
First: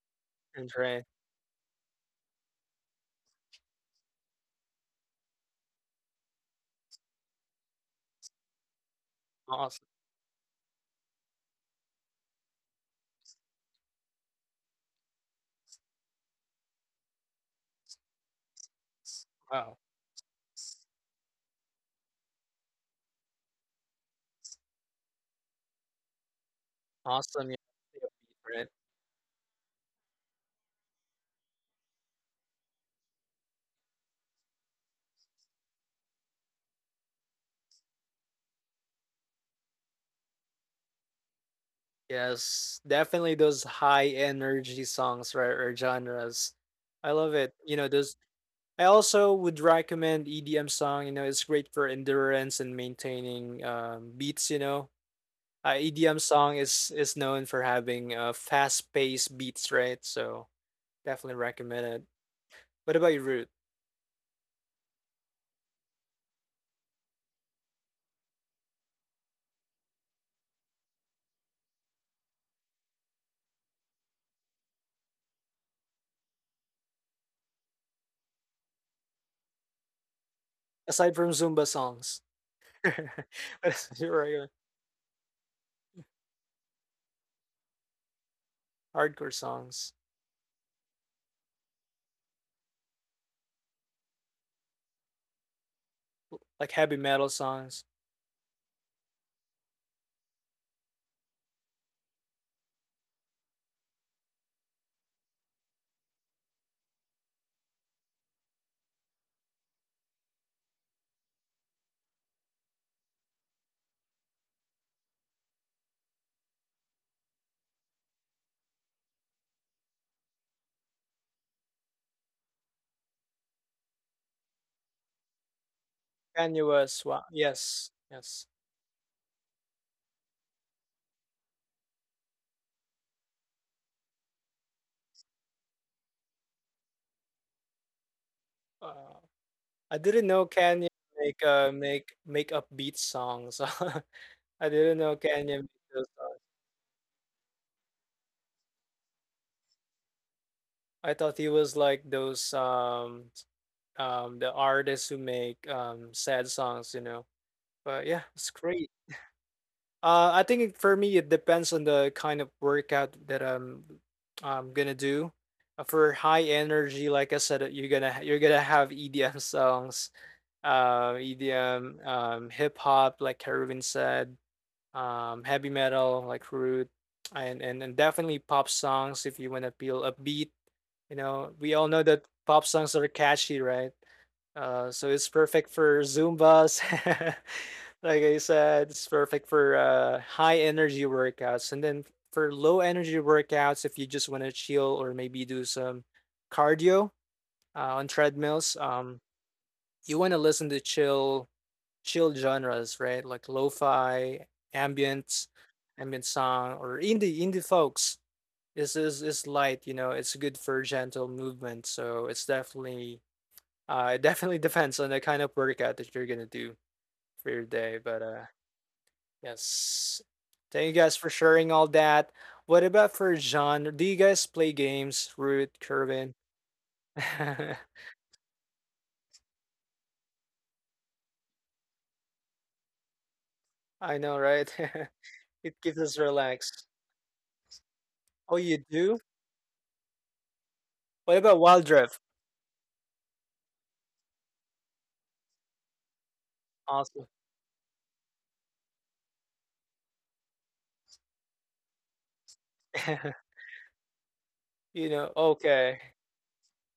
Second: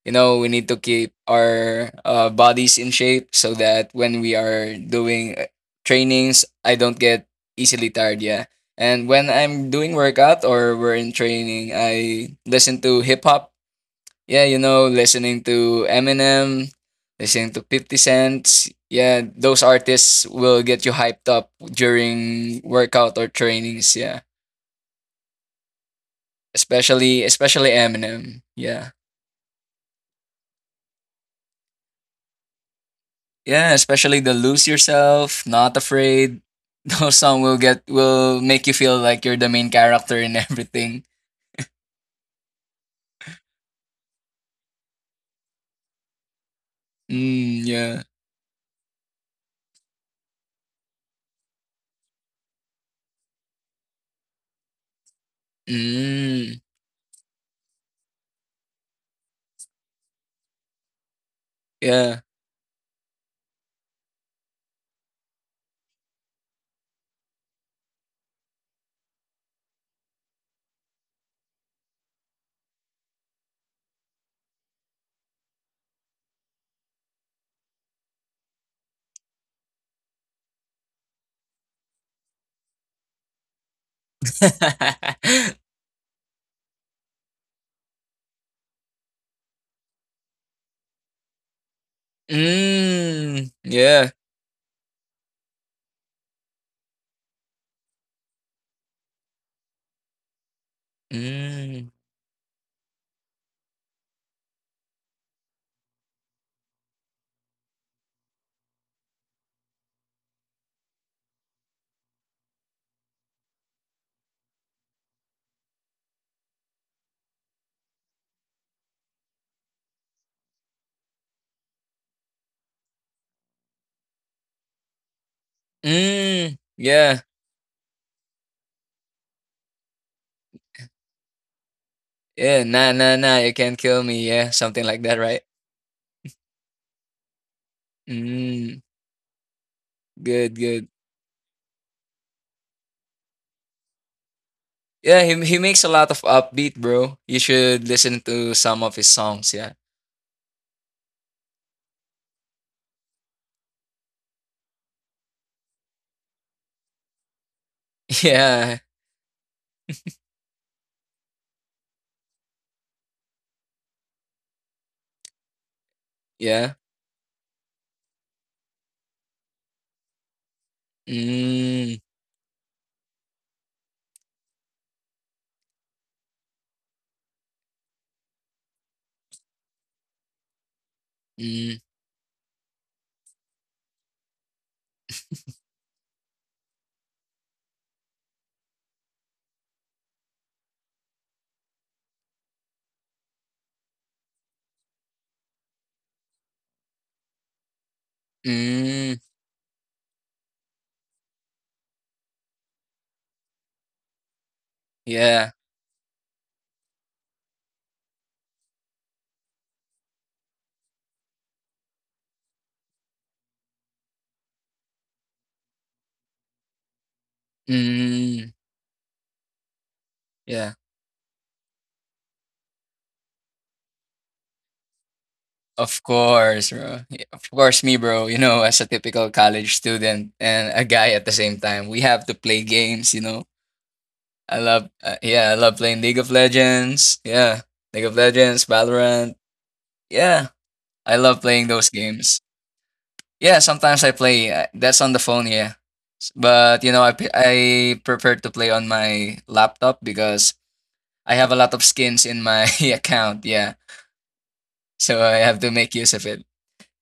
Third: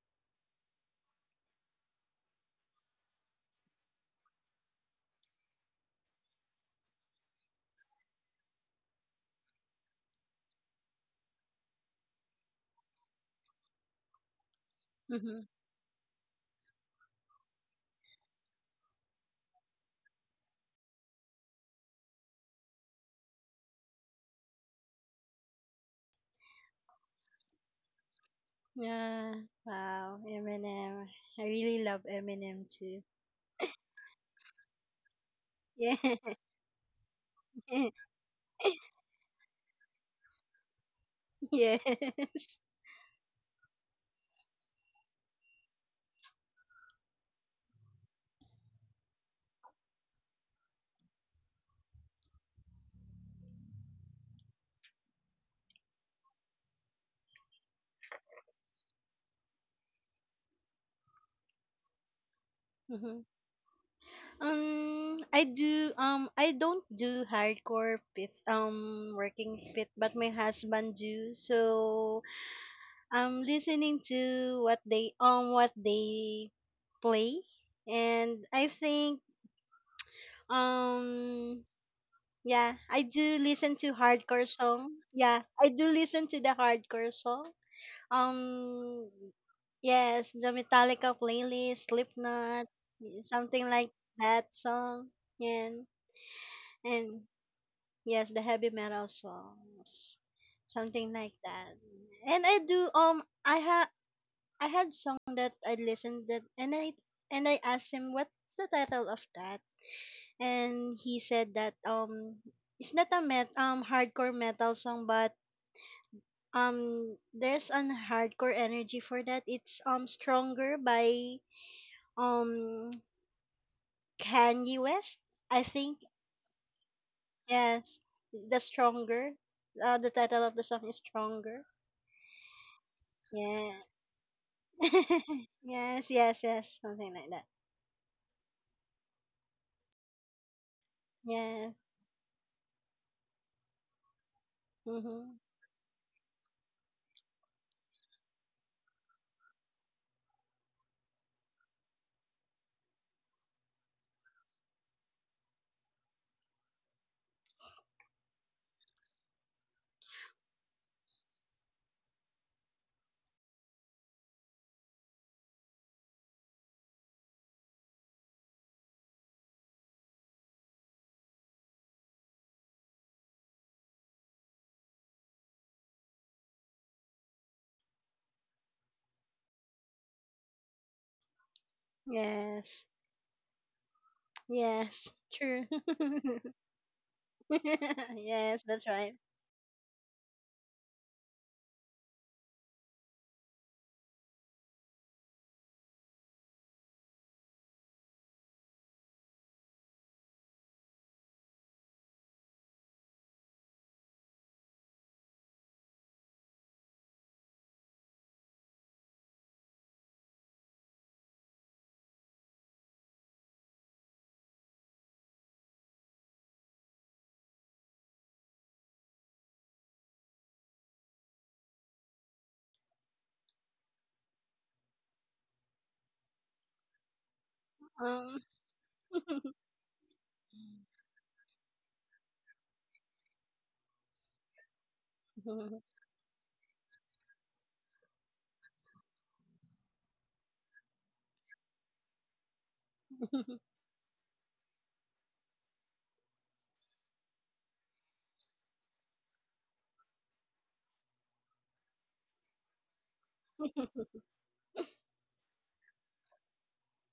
[SPEAKER 2] You know, we need
[SPEAKER 1] and
[SPEAKER 2] to
[SPEAKER 1] train?
[SPEAKER 2] keep our bodies in shape so that when we are doing trainings, I don't get easily tired. Yeah. And when I'm
[SPEAKER 1] Awesome.
[SPEAKER 2] doing workout or we're in training, I listen to hip hop. Yeah, you know, listening to Eminem, listening to 50 cents. Yeah, those
[SPEAKER 1] Wow.
[SPEAKER 2] artists will get you hyped up during workout or trainings. Yeah,
[SPEAKER 1] Awesome. Yeah.
[SPEAKER 2] especially Eminem.
[SPEAKER 1] Right.
[SPEAKER 2] Yeah,
[SPEAKER 3] Yeah. Wow. Eminem. I really love Eminem too.
[SPEAKER 2] yeah, especially the Lose Yourself, Not
[SPEAKER 3] Yeah.
[SPEAKER 2] Afraid. Your song will get will make you feel like you're the main character and everything.
[SPEAKER 3] Yeah.
[SPEAKER 1] Yes. Definitely those high energy songs, right? Or genres. I love it.
[SPEAKER 2] Mm,
[SPEAKER 1] You know,
[SPEAKER 2] yeah.
[SPEAKER 1] those I also would recommend EDM song, you know, it's great for endurance and maintaining beats, you know. EDM
[SPEAKER 2] Mm,
[SPEAKER 1] song is known for having fast-paced beats, right? So definitely recommend it.
[SPEAKER 2] yeah.
[SPEAKER 1] What about
[SPEAKER 3] Mhm.
[SPEAKER 1] you, Root?
[SPEAKER 3] I do. I don't do hardcore pit. Working pit, but my husband do. So I'm listening to what they play, and I think
[SPEAKER 1] Aside from
[SPEAKER 3] um
[SPEAKER 1] Zumba songs.
[SPEAKER 3] yeah, I do listen to hardcore
[SPEAKER 1] Right,
[SPEAKER 3] song. Yeah, I do listen to the hardcore song. Um,
[SPEAKER 1] hardcore songs,
[SPEAKER 3] yes, the Metallica playlist, Slipknot,
[SPEAKER 2] Mm,
[SPEAKER 3] something like
[SPEAKER 2] yeah.
[SPEAKER 3] that song. And
[SPEAKER 1] like heavy
[SPEAKER 3] and
[SPEAKER 1] metal songs.
[SPEAKER 3] yes, the heavy metal songs, something like that.
[SPEAKER 2] Mm,
[SPEAKER 3] And I do I had song that I listened that, and I asked him what's the title of that, and he said that it's not a met hardcore metal song but there's an hardcore energy for that. It's stronger by um Kanye West, I think.
[SPEAKER 2] mm,
[SPEAKER 1] Kanye
[SPEAKER 2] yeah.
[SPEAKER 1] West, wow,
[SPEAKER 3] Yes,
[SPEAKER 1] yes,
[SPEAKER 3] the
[SPEAKER 1] yes.
[SPEAKER 3] stronger. The title of the song is stronger.
[SPEAKER 2] Yeah. Nah, nah, nah. You
[SPEAKER 3] Yeah.
[SPEAKER 2] can't kill me. Yeah, something like that, right?
[SPEAKER 3] Yes, yes, yes, something like that.
[SPEAKER 2] Mm,
[SPEAKER 1] Uh, I didn't
[SPEAKER 2] good,
[SPEAKER 1] know
[SPEAKER 2] good.
[SPEAKER 1] Kanye
[SPEAKER 3] Yeah.
[SPEAKER 1] make upbeat songs. I didn't
[SPEAKER 3] Mhm.
[SPEAKER 2] Yeah,
[SPEAKER 1] know
[SPEAKER 2] he makes
[SPEAKER 1] Kanye
[SPEAKER 2] a
[SPEAKER 1] made
[SPEAKER 2] lot of
[SPEAKER 1] those songs.
[SPEAKER 2] upbeat, bro. You should listen to some of his songs. Yeah.
[SPEAKER 1] I thought he was like those the artists who make sad songs, you know. But yeah, it's
[SPEAKER 2] Yeah.
[SPEAKER 1] great. I think for me, it depends on the kind of workout that I'm gonna do. For high
[SPEAKER 2] Yeah.
[SPEAKER 1] energy, like I said, you're gonna have EDM songs,
[SPEAKER 2] Mm,
[SPEAKER 1] EDM, hip hop, like Kerwin said, heavy metal, like Root, and definitely pop songs if you wanna feel upbeat. You know,
[SPEAKER 2] mm,
[SPEAKER 1] we all know that pop
[SPEAKER 3] Yes.
[SPEAKER 1] songs are catchy, right?
[SPEAKER 3] Yes.
[SPEAKER 1] So it's
[SPEAKER 3] True.
[SPEAKER 1] perfect for Zumbas. Like I
[SPEAKER 3] Yes, that's
[SPEAKER 1] said,
[SPEAKER 3] right.
[SPEAKER 1] it's perfect for high energy workouts. And then for low energy workouts, if you just want to chill or maybe do some cardio on treadmills,
[SPEAKER 2] mm,
[SPEAKER 1] you want to listen to chill genres, right? Like lo-fi,
[SPEAKER 2] yeah.
[SPEAKER 1] ambient, ambient song, or indie folks. This is light, you know. It's good for gentle movement, so it's definitely it definitely depends on the kind of workout that you're gonna do for your day. But
[SPEAKER 2] Mm,
[SPEAKER 1] yes,
[SPEAKER 2] yeah.
[SPEAKER 1] thank you guys for sharing all that. What about for genre? Do you guys play games, Root,
[SPEAKER 2] Of
[SPEAKER 1] Kirvin?
[SPEAKER 2] course, bro. Of course, me, bro.
[SPEAKER 3] Um.
[SPEAKER 2] You know, as a typical college student and a guy at the same time, we have to play games. You know,
[SPEAKER 1] I know,
[SPEAKER 2] I
[SPEAKER 1] right?
[SPEAKER 2] love, I
[SPEAKER 3] Oh
[SPEAKER 2] love
[SPEAKER 1] It
[SPEAKER 2] playing
[SPEAKER 1] keeps
[SPEAKER 2] League
[SPEAKER 1] us
[SPEAKER 2] of
[SPEAKER 1] relaxed.
[SPEAKER 2] Legends. Yeah, League of
[SPEAKER 1] Oh,
[SPEAKER 2] Legends,
[SPEAKER 1] you do?
[SPEAKER 2] Valorant. Yeah, I
[SPEAKER 1] What
[SPEAKER 2] love
[SPEAKER 1] about
[SPEAKER 2] playing
[SPEAKER 1] Wild
[SPEAKER 2] those
[SPEAKER 1] Drift?
[SPEAKER 2] games. Yeah, sometimes I play. That's on the phone. Yeah, but you know,
[SPEAKER 1] Awesome.
[SPEAKER 2] I prefer to play on my laptop because I have a lot of skins in my account. Yeah,
[SPEAKER 1] You
[SPEAKER 2] so I
[SPEAKER 1] know,
[SPEAKER 2] have to make
[SPEAKER 1] okay.
[SPEAKER 2] use of it.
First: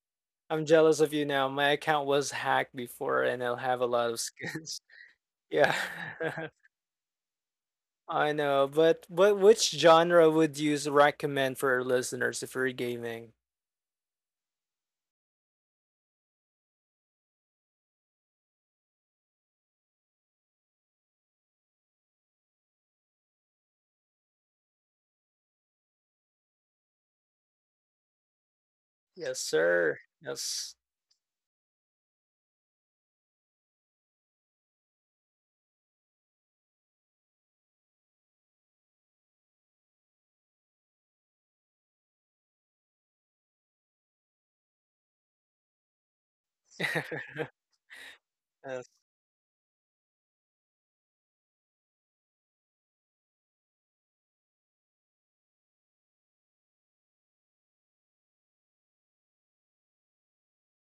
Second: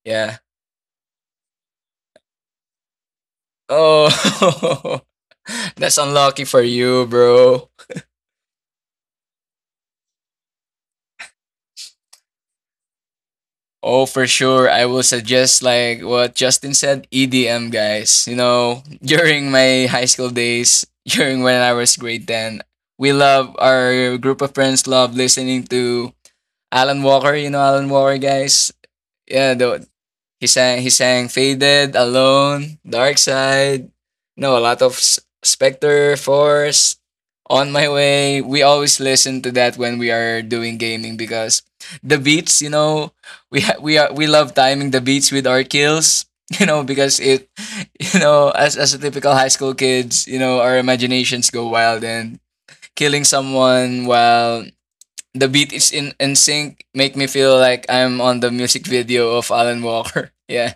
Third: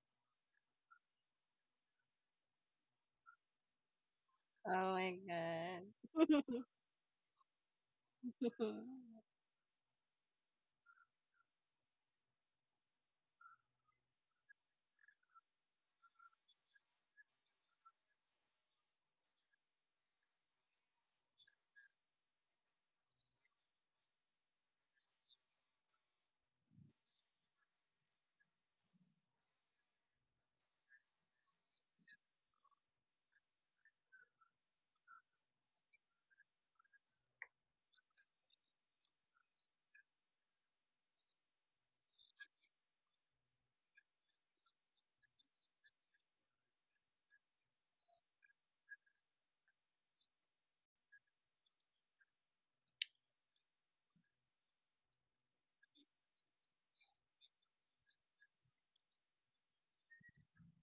[SPEAKER 2] Yeah.
[SPEAKER 1] I'm jealous of you now. My account was hacked before, and I'll have a lot of skins.
[SPEAKER 2] Oh,
[SPEAKER 3] my
[SPEAKER 1] Yeah.
[SPEAKER 3] god.
[SPEAKER 2] that's unlucky for you, bro.
[SPEAKER 1] I know, but which genre would recommend for our listeners if we're gaming?
[SPEAKER 2] Oh, for sure. I will suggest, like what Justin said, EDM, guys. You know, during my high school days, during when I was grade 10, we love, our group of friends love listening to Alan Walker. You know, Alan Walker, guys.
[SPEAKER 1] Yes,
[SPEAKER 2] Yeah, the,
[SPEAKER 1] sir.
[SPEAKER 2] He
[SPEAKER 1] Yes.
[SPEAKER 2] sang, Faded, Alone, Dark Side, you know, a lot of Spectre, Force, On My Way. We always listen to that when we are doing gaming because the beats, you know, we ha- we are we love timing the beats with our kills, you know, because it you know,
[SPEAKER 1] Yes.
[SPEAKER 2] as a typical high school kids, you know, our imaginations go wild and killing someone while the beat is in sync make me feel like I'm on the music video of Alan Walker. Yeah.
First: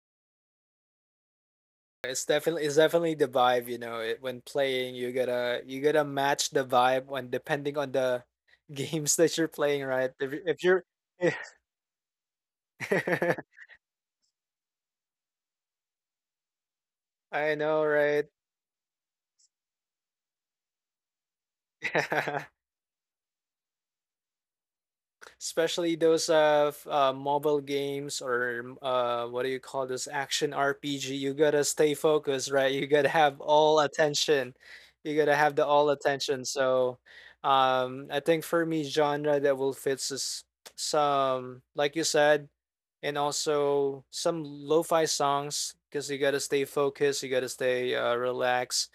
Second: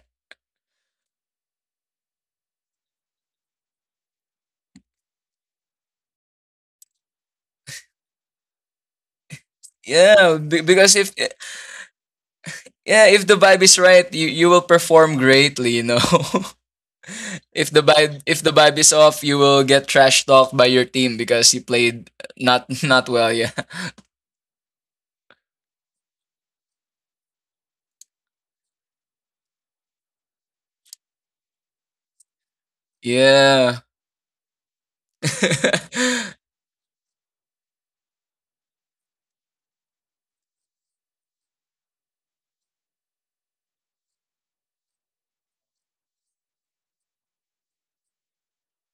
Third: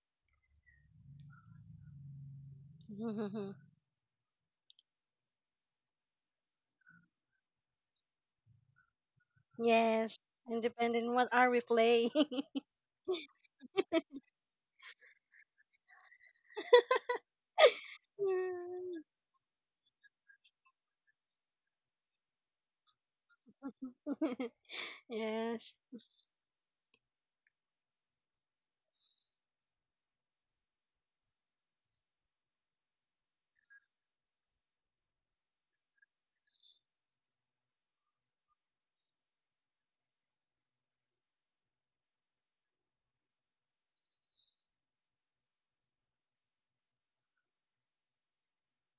[SPEAKER 1] It's definitely the vibe, you know. It, when playing, you gotta match the vibe when depending on the games that you're playing, right?
[SPEAKER 3] Yes.
[SPEAKER 1] If,
[SPEAKER 2] Yeah,
[SPEAKER 1] you-
[SPEAKER 2] be-
[SPEAKER 3] And
[SPEAKER 1] if you're,
[SPEAKER 2] because if
[SPEAKER 3] depending what are we playing?
[SPEAKER 2] Yeah, if the vibe is right, you will perform greatly, you know.
[SPEAKER 1] I know, right?
[SPEAKER 2] If the vibe is off, you will get trash talked by your team because you played not not well. Yeah.
[SPEAKER 3] Yes.
[SPEAKER 1] Especially those mobile games or what do you call those action RPG, you gotta stay focused, right? You gotta have
[SPEAKER 2] Yeah.
[SPEAKER 1] all attention. You gotta have the all attention. So I think for me genre that will fits is some like you said and also some lo-fi songs because you gotta stay focused, you gotta stay relaxed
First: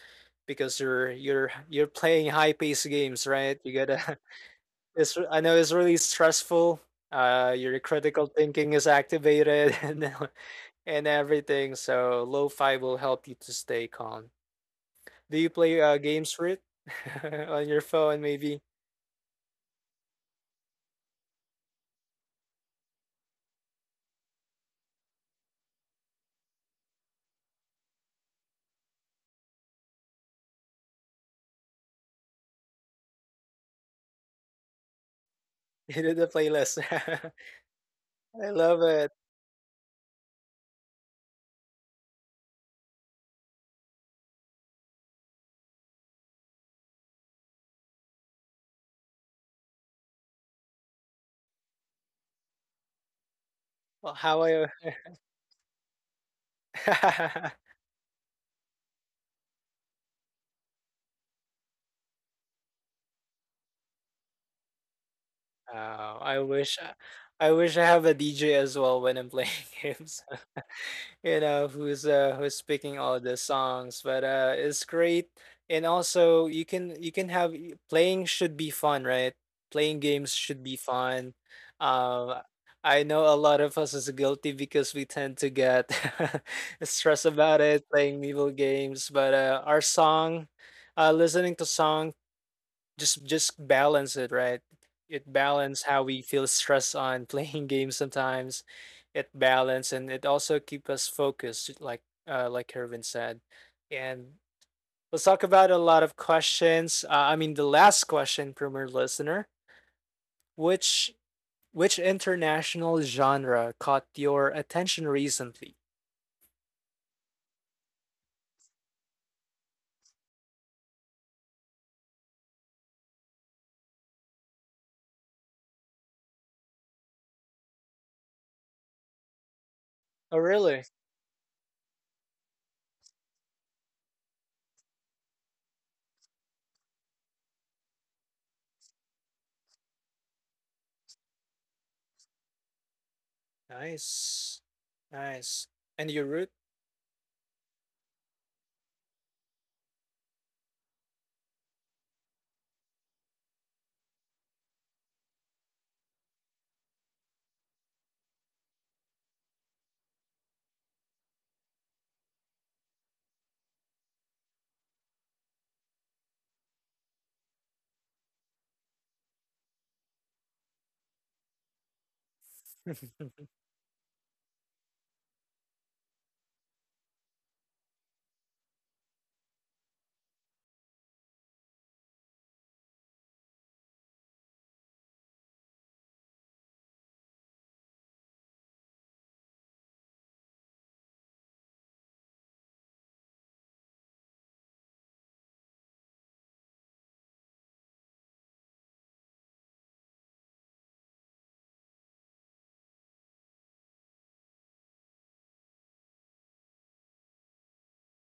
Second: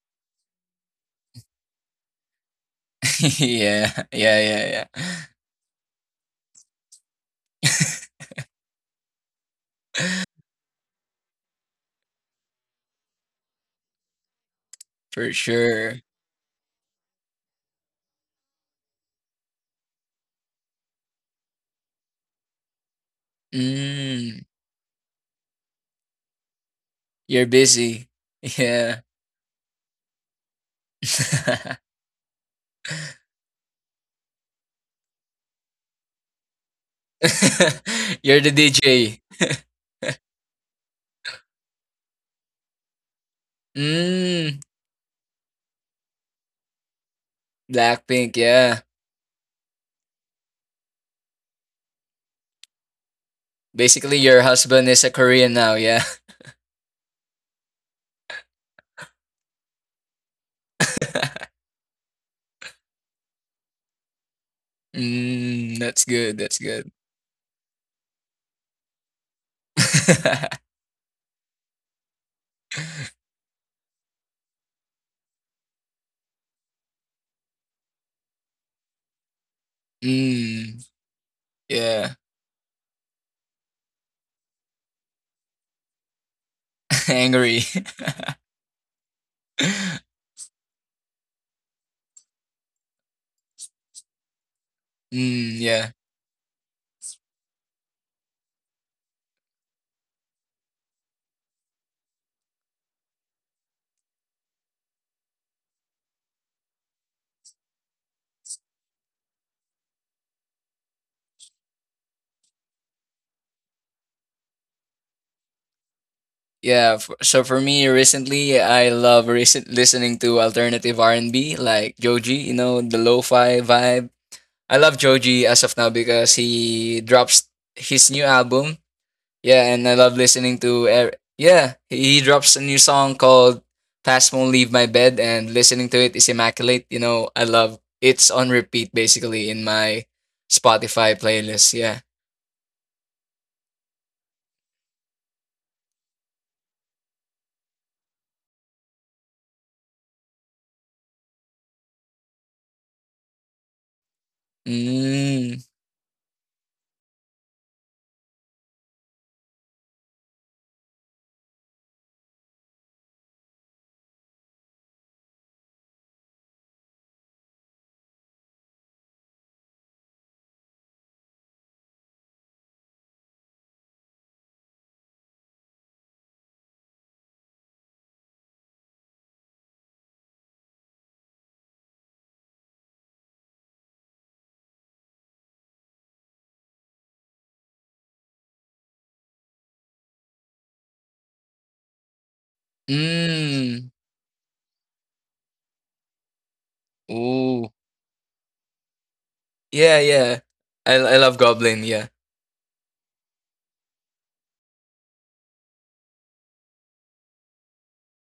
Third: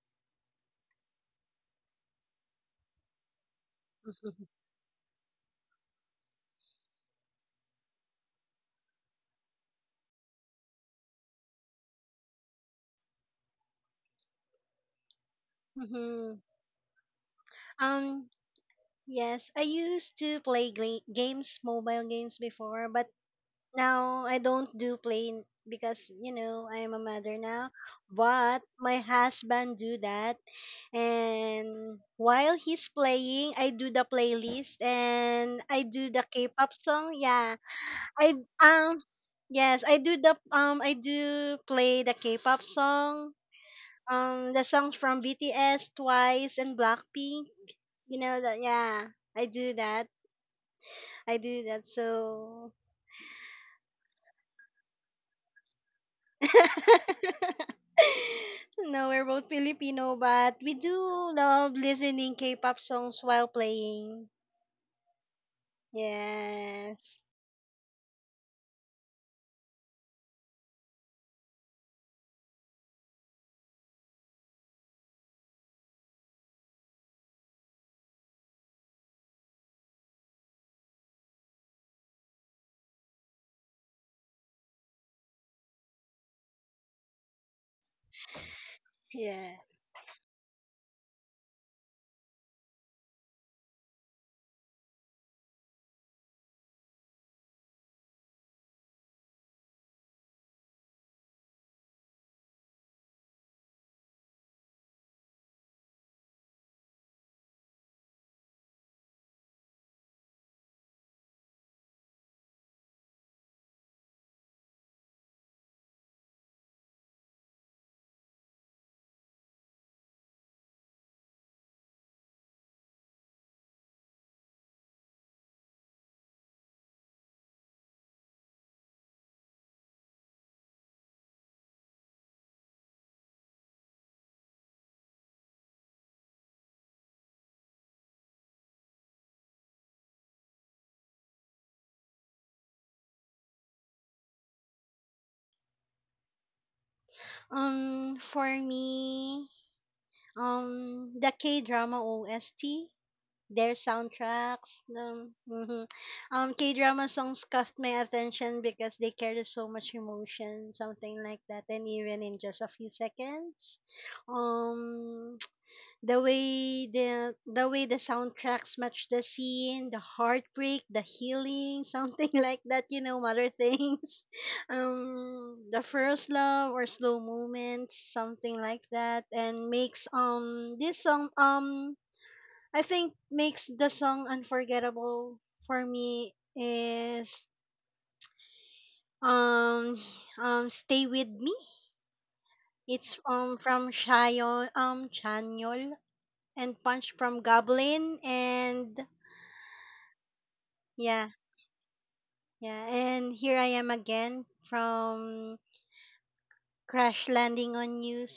[SPEAKER 1] because you're playing high paced games, right? You
[SPEAKER 2] Yeah,
[SPEAKER 1] gotta
[SPEAKER 2] yeah, yeah, yeah.
[SPEAKER 1] it's I know it's really stressful. Your critical thinking is activated and everything. So lo-fi will help you to stay calm.
[SPEAKER 2] For
[SPEAKER 1] Do you play
[SPEAKER 2] sure.
[SPEAKER 1] games
[SPEAKER 3] Mhm.
[SPEAKER 1] for it on your phone?
[SPEAKER 3] Um,
[SPEAKER 1] Maybe
[SPEAKER 3] yes, I used to play games, mobile games before, but now I
[SPEAKER 2] Mm,
[SPEAKER 3] don't do because, you know, I am a mother
[SPEAKER 2] you're
[SPEAKER 3] now.
[SPEAKER 2] busy.
[SPEAKER 3] But
[SPEAKER 2] Yeah.
[SPEAKER 3] my husband do that, and while he's playing, I do the playlist and I
[SPEAKER 1] you
[SPEAKER 3] do
[SPEAKER 1] did
[SPEAKER 3] the
[SPEAKER 1] the
[SPEAKER 3] K-pop
[SPEAKER 1] playlist.
[SPEAKER 3] song. Yeah, I
[SPEAKER 2] You're
[SPEAKER 1] I
[SPEAKER 2] the
[SPEAKER 1] love
[SPEAKER 3] um
[SPEAKER 1] it.
[SPEAKER 2] DJ.
[SPEAKER 3] yes, I do the, I do play the K-pop song. Um,
[SPEAKER 2] Mm,
[SPEAKER 3] the songs from BTS, Twice and Blackpink. You
[SPEAKER 2] Blackpink,
[SPEAKER 3] know that,
[SPEAKER 2] yeah.
[SPEAKER 3] yeah. I do that. I do that. So
[SPEAKER 1] Well,
[SPEAKER 2] Basically,
[SPEAKER 1] how
[SPEAKER 2] your
[SPEAKER 1] I
[SPEAKER 2] husband is a Korean now, yeah.
[SPEAKER 3] no, we're both Filipino, but we do love listening K-pop songs while playing.
[SPEAKER 2] Mm, that's
[SPEAKER 1] oh, I
[SPEAKER 2] good, that's
[SPEAKER 1] wish
[SPEAKER 2] good.
[SPEAKER 3] Yes.
[SPEAKER 1] I wish I have a DJ as well when I'm playing games. You know who's who's speaking all the songs but it's great and also you can have playing should be fun right playing games should be
[SPEAKER 2] Mm,
[SPEAKER 1] fun
[SPEAKER 2] yeah.
[SPEAKER 1] um I know a lot of us is guilty because we tend to get stressed about
[SPEAKER 2] Angry.
[SPEAKER 1] it playing evil games but
[SPEAKER 3] Yes.
[SPEAKER 1] our song listening to song just balance it, right? It
[SPEAKER 2] Mm,
[SPEAKER 1] balance
[SPEAKER 2] yeah.
[SPEAKER 1] how we feel stress on playing games sometimes. It balance and it also keep us focused, like Hervin said. And let's talk about a lot of questions. I mean, the last question from our listener, which which international genre caught your attention recently?
[SPEAKER 2] Yeah, f so for me recently, I love recent listening to alternative R&B like Joji, you know, the lo-fi vibe. I love Joji as of now because he drops his new album. Yeah, and I love
[SPEAKER 1] Oh,
[SPEAKER 2] listening
[SPEAKER 1] really?
[SPEAKER 2] to. Ev- Yeah, he drops a new song called "Past Won't Leave My Bed," and listening to it is immaculate. You know, I love it's on repeat basically in my Spotify playlist. Yeah.
[SPEAKER 1] Nice, nice. And you root?
[SPEAKER 3] For me, the K-drama OST, their soundtracks.
[SPEAKER 2] Mm.
[SPEAKER 3] Mhm. K-drama songs caught my attention because they carry so much emotion, something like that, and even in just a few seconds. Um, the way the soundtracks match the scene, the heartbreak, the healing, something like that, you know, mother things. The first love or slow moments, something like that, and makes this song I think makes the song unforgettable for me is um Stay With Me. It's from
[SPEAKER 2] Mm.
[SPEAKER 3] Shayon Chanyol and Punch from
[SPEAKER 2] Ooh.
[SPEAKER 3] Goblin and
[SPEAKER 2] Yeah, yeah. I
[SPEAKER 3] yeah,
[SPEAKER 2] love Goblin. Yeah.
[SPEAKER 3] yeah, and Here I Am Again from Crash Landing on You.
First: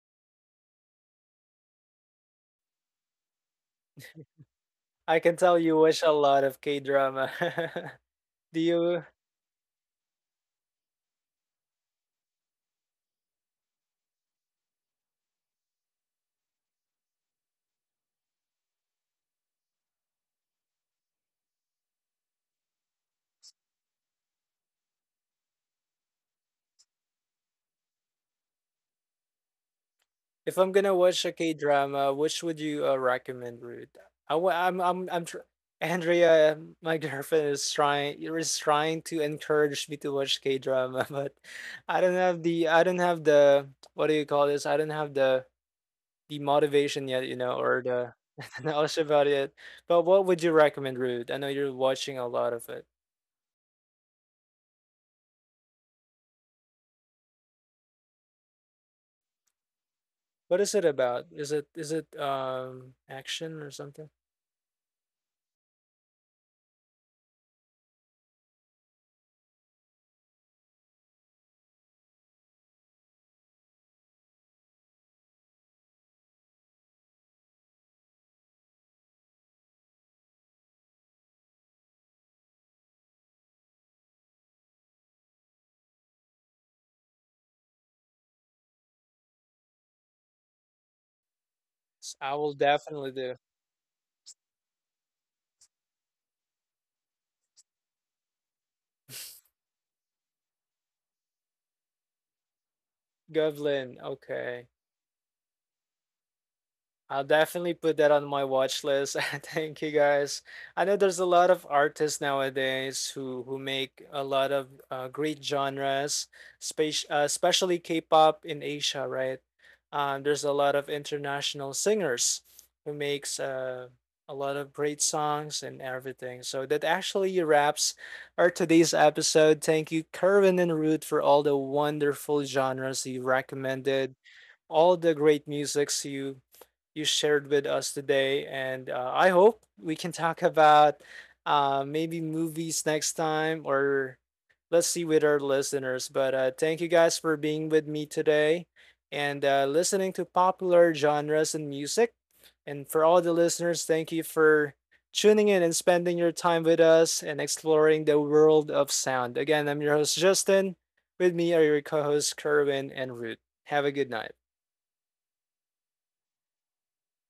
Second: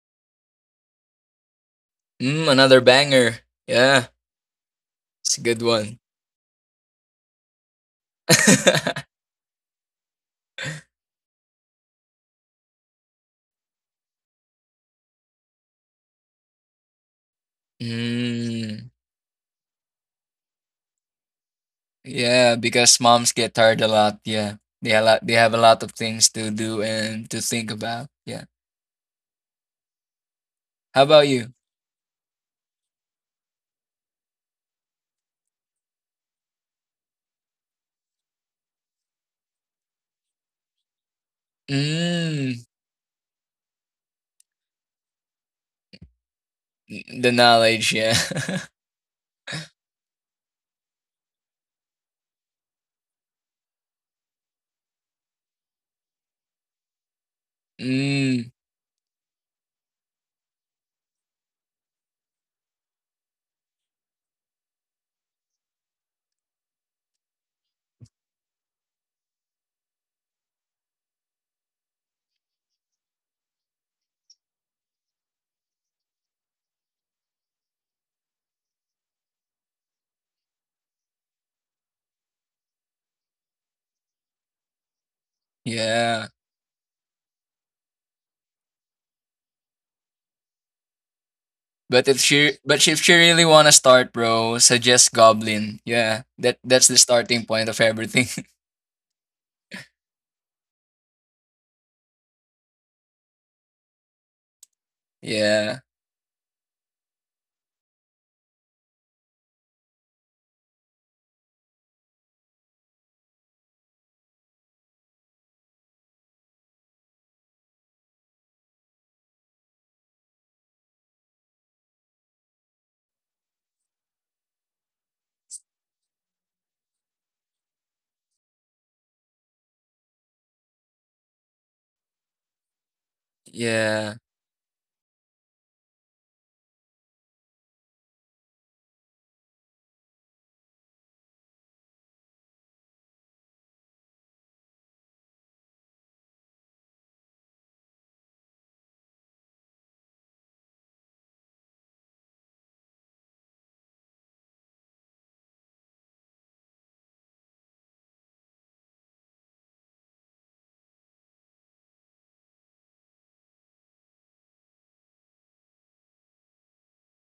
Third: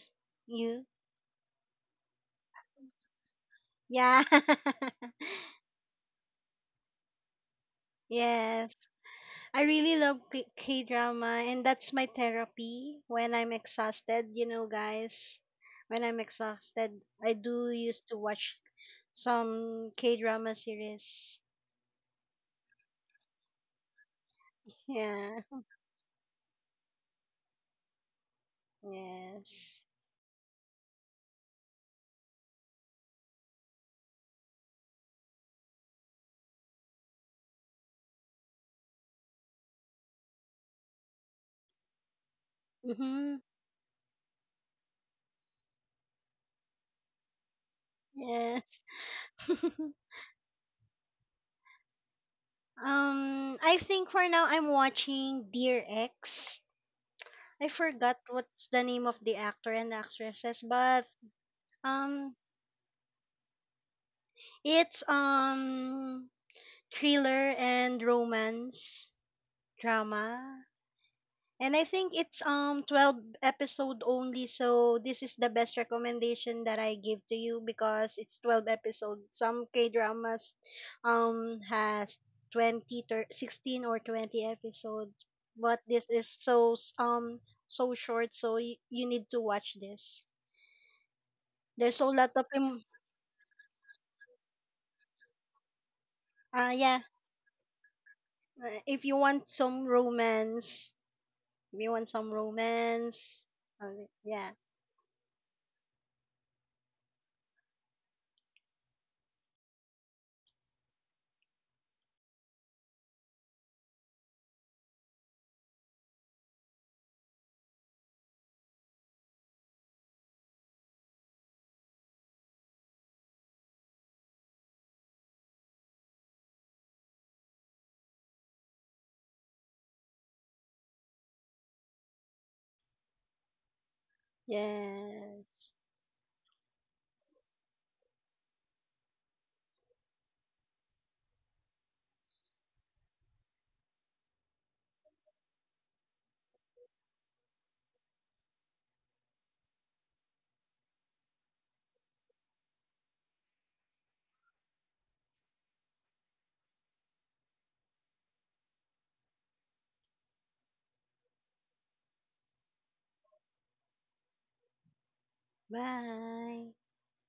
[SPEAKER 3] You.
[SPEAKER 2] Mm. Another banger. Yeah,
[SPEAKER 3] Yeah.
[SPEAKER 1] I
[SPEAKER 2] it's
[SPEAKER 1] can
[SPEAKER 2] a
[SPEAKER 1] tell
[SPEAKER 2] good
[SPEAKER 1] you
[SPEAKER 2] one.
[SPEAKER 1] watch a lot of K drama. Do
[SPEAKER 3] Yes.
[SPEAKER 1] you
[SPEAKER 3] I really love K drama, and that's my therapy when I'm exhausted. You know, guys, when I'm exhausted, I do used to watch
[SPEAKER 2] Mm.
[SPEAKER 3] some K drama series.
[SPEAKER 2] Yeah, because moms get tired a lot. Yeah. They
[SPEAKER 3] Yeah,
[SPEAKER 2] have a lot of things to do and to think about. Yeah.
[SPEAKER 3] yes,
[SPEAKER 1] if I'm gonna
[SPEAKER 2] How
[SPEAKER 1] watch
[SPEAKER 2] about
[SPEAKER 1] a K
[SPEAKER 2] you?
[SPEAKER 1] drama, which would you recommend, Ruth? I, wa- I'm I'm I'm tr- Andrea, my girlfriend is trying to encourage me to watch K drama, but
[SPEAKER 2] Mm,
[SPEAKER 1] I don't have
[SPEAKER 3] mm-hmm.
[SPEAKER 1] the what do you call this? I don't have the motivation yet,
[SPEAKER 2] the
[SPEAKER 1] you know, or
[SPEAKER 2] knowledge,
[SPEAKER 1] the
[SPEAKER 2] yeah.
[SPEAKER 3] Yes.
[SPEAKER 1] knowledge about it. But what would you recommend, Ruth? I know you're watching a lot of it.
[SPEAKER 3] I think for now I'm watching Dear X. I forgot
[SPEAKER 2] Mm,
[SPEAKER 3] what's the name of the actor and
[SPEAKER 1] What
[SPEAKER 3] actresses,
[SPEAKER 1] is it
[SPEAKER 3] but
[SPEAKER 1] about? Is it is it
[SPEAKER 3] um,
[SPEAKER 1] um action or something?
[SPEAKER 3] it's thriller and romance drama. And I think it's 12 episode only, so this is the best recommendation that I give to you because it's 12 episode. Some K-dramas has 20 16 or 20 episodes, but this
[SPEAKER 2] yeah.
[SPEAKER 3] is so short, so you need to watch this.
[SPEAKER 2] But
[SPEAKER 3] There's a
[SPEAKER 1] I
[SPEAKER 3] lot
[SPEAKER 1] will
[SPEAKER 3] of
[SPEAKER 2] if
[SPEAKER 1] definitely
[SPEAKER 2] she
[SPEAKER 1] do.
[SPEAKER 2] really wanna start, bro, suggest Goblin. Yeah. That that's the
[SPEAKER 3] yeah,
[SPEAKER 2] starting point of everything.
[SPEAKER 3] if you want some romance, if you want some romance, uh,
[SPEAKER 1] Goblin,
[SPEAKER 3] yeah.
[SPEAKER 1] okay.
[SPEAKER 2] Yeah.
[SPEAKER 1] I'll definitely put that on my watch list. Thank you guys. I know there's a lot of artists nowadays who make a lot of great genres, space, especially K-pop in Asia, right? There's a lot of international singers who makes a lot of great songs and everything. So that actually wraps our today's episode. Thank you, Kerwin and Root, for all the wonderful genres you recommended,
[SPEAKER 2] Yeah.
[SPEAKER 1] all the great
[SPEAKER 3] Yes.
[SPEAKER 1] musics you shared with us today. And I hope we can talk about maybe movies next time or let's see with our listeners. But thank you guys for being with me today and listening to popular genres and music. And for all the listeners, thank you for tuning in and spending your time with us and exploring the world of sound. Again, I'm your host, Justin. With me are your co hosts, Kerwin and Root. Have a good night.
[SPEAKER 3] Bye.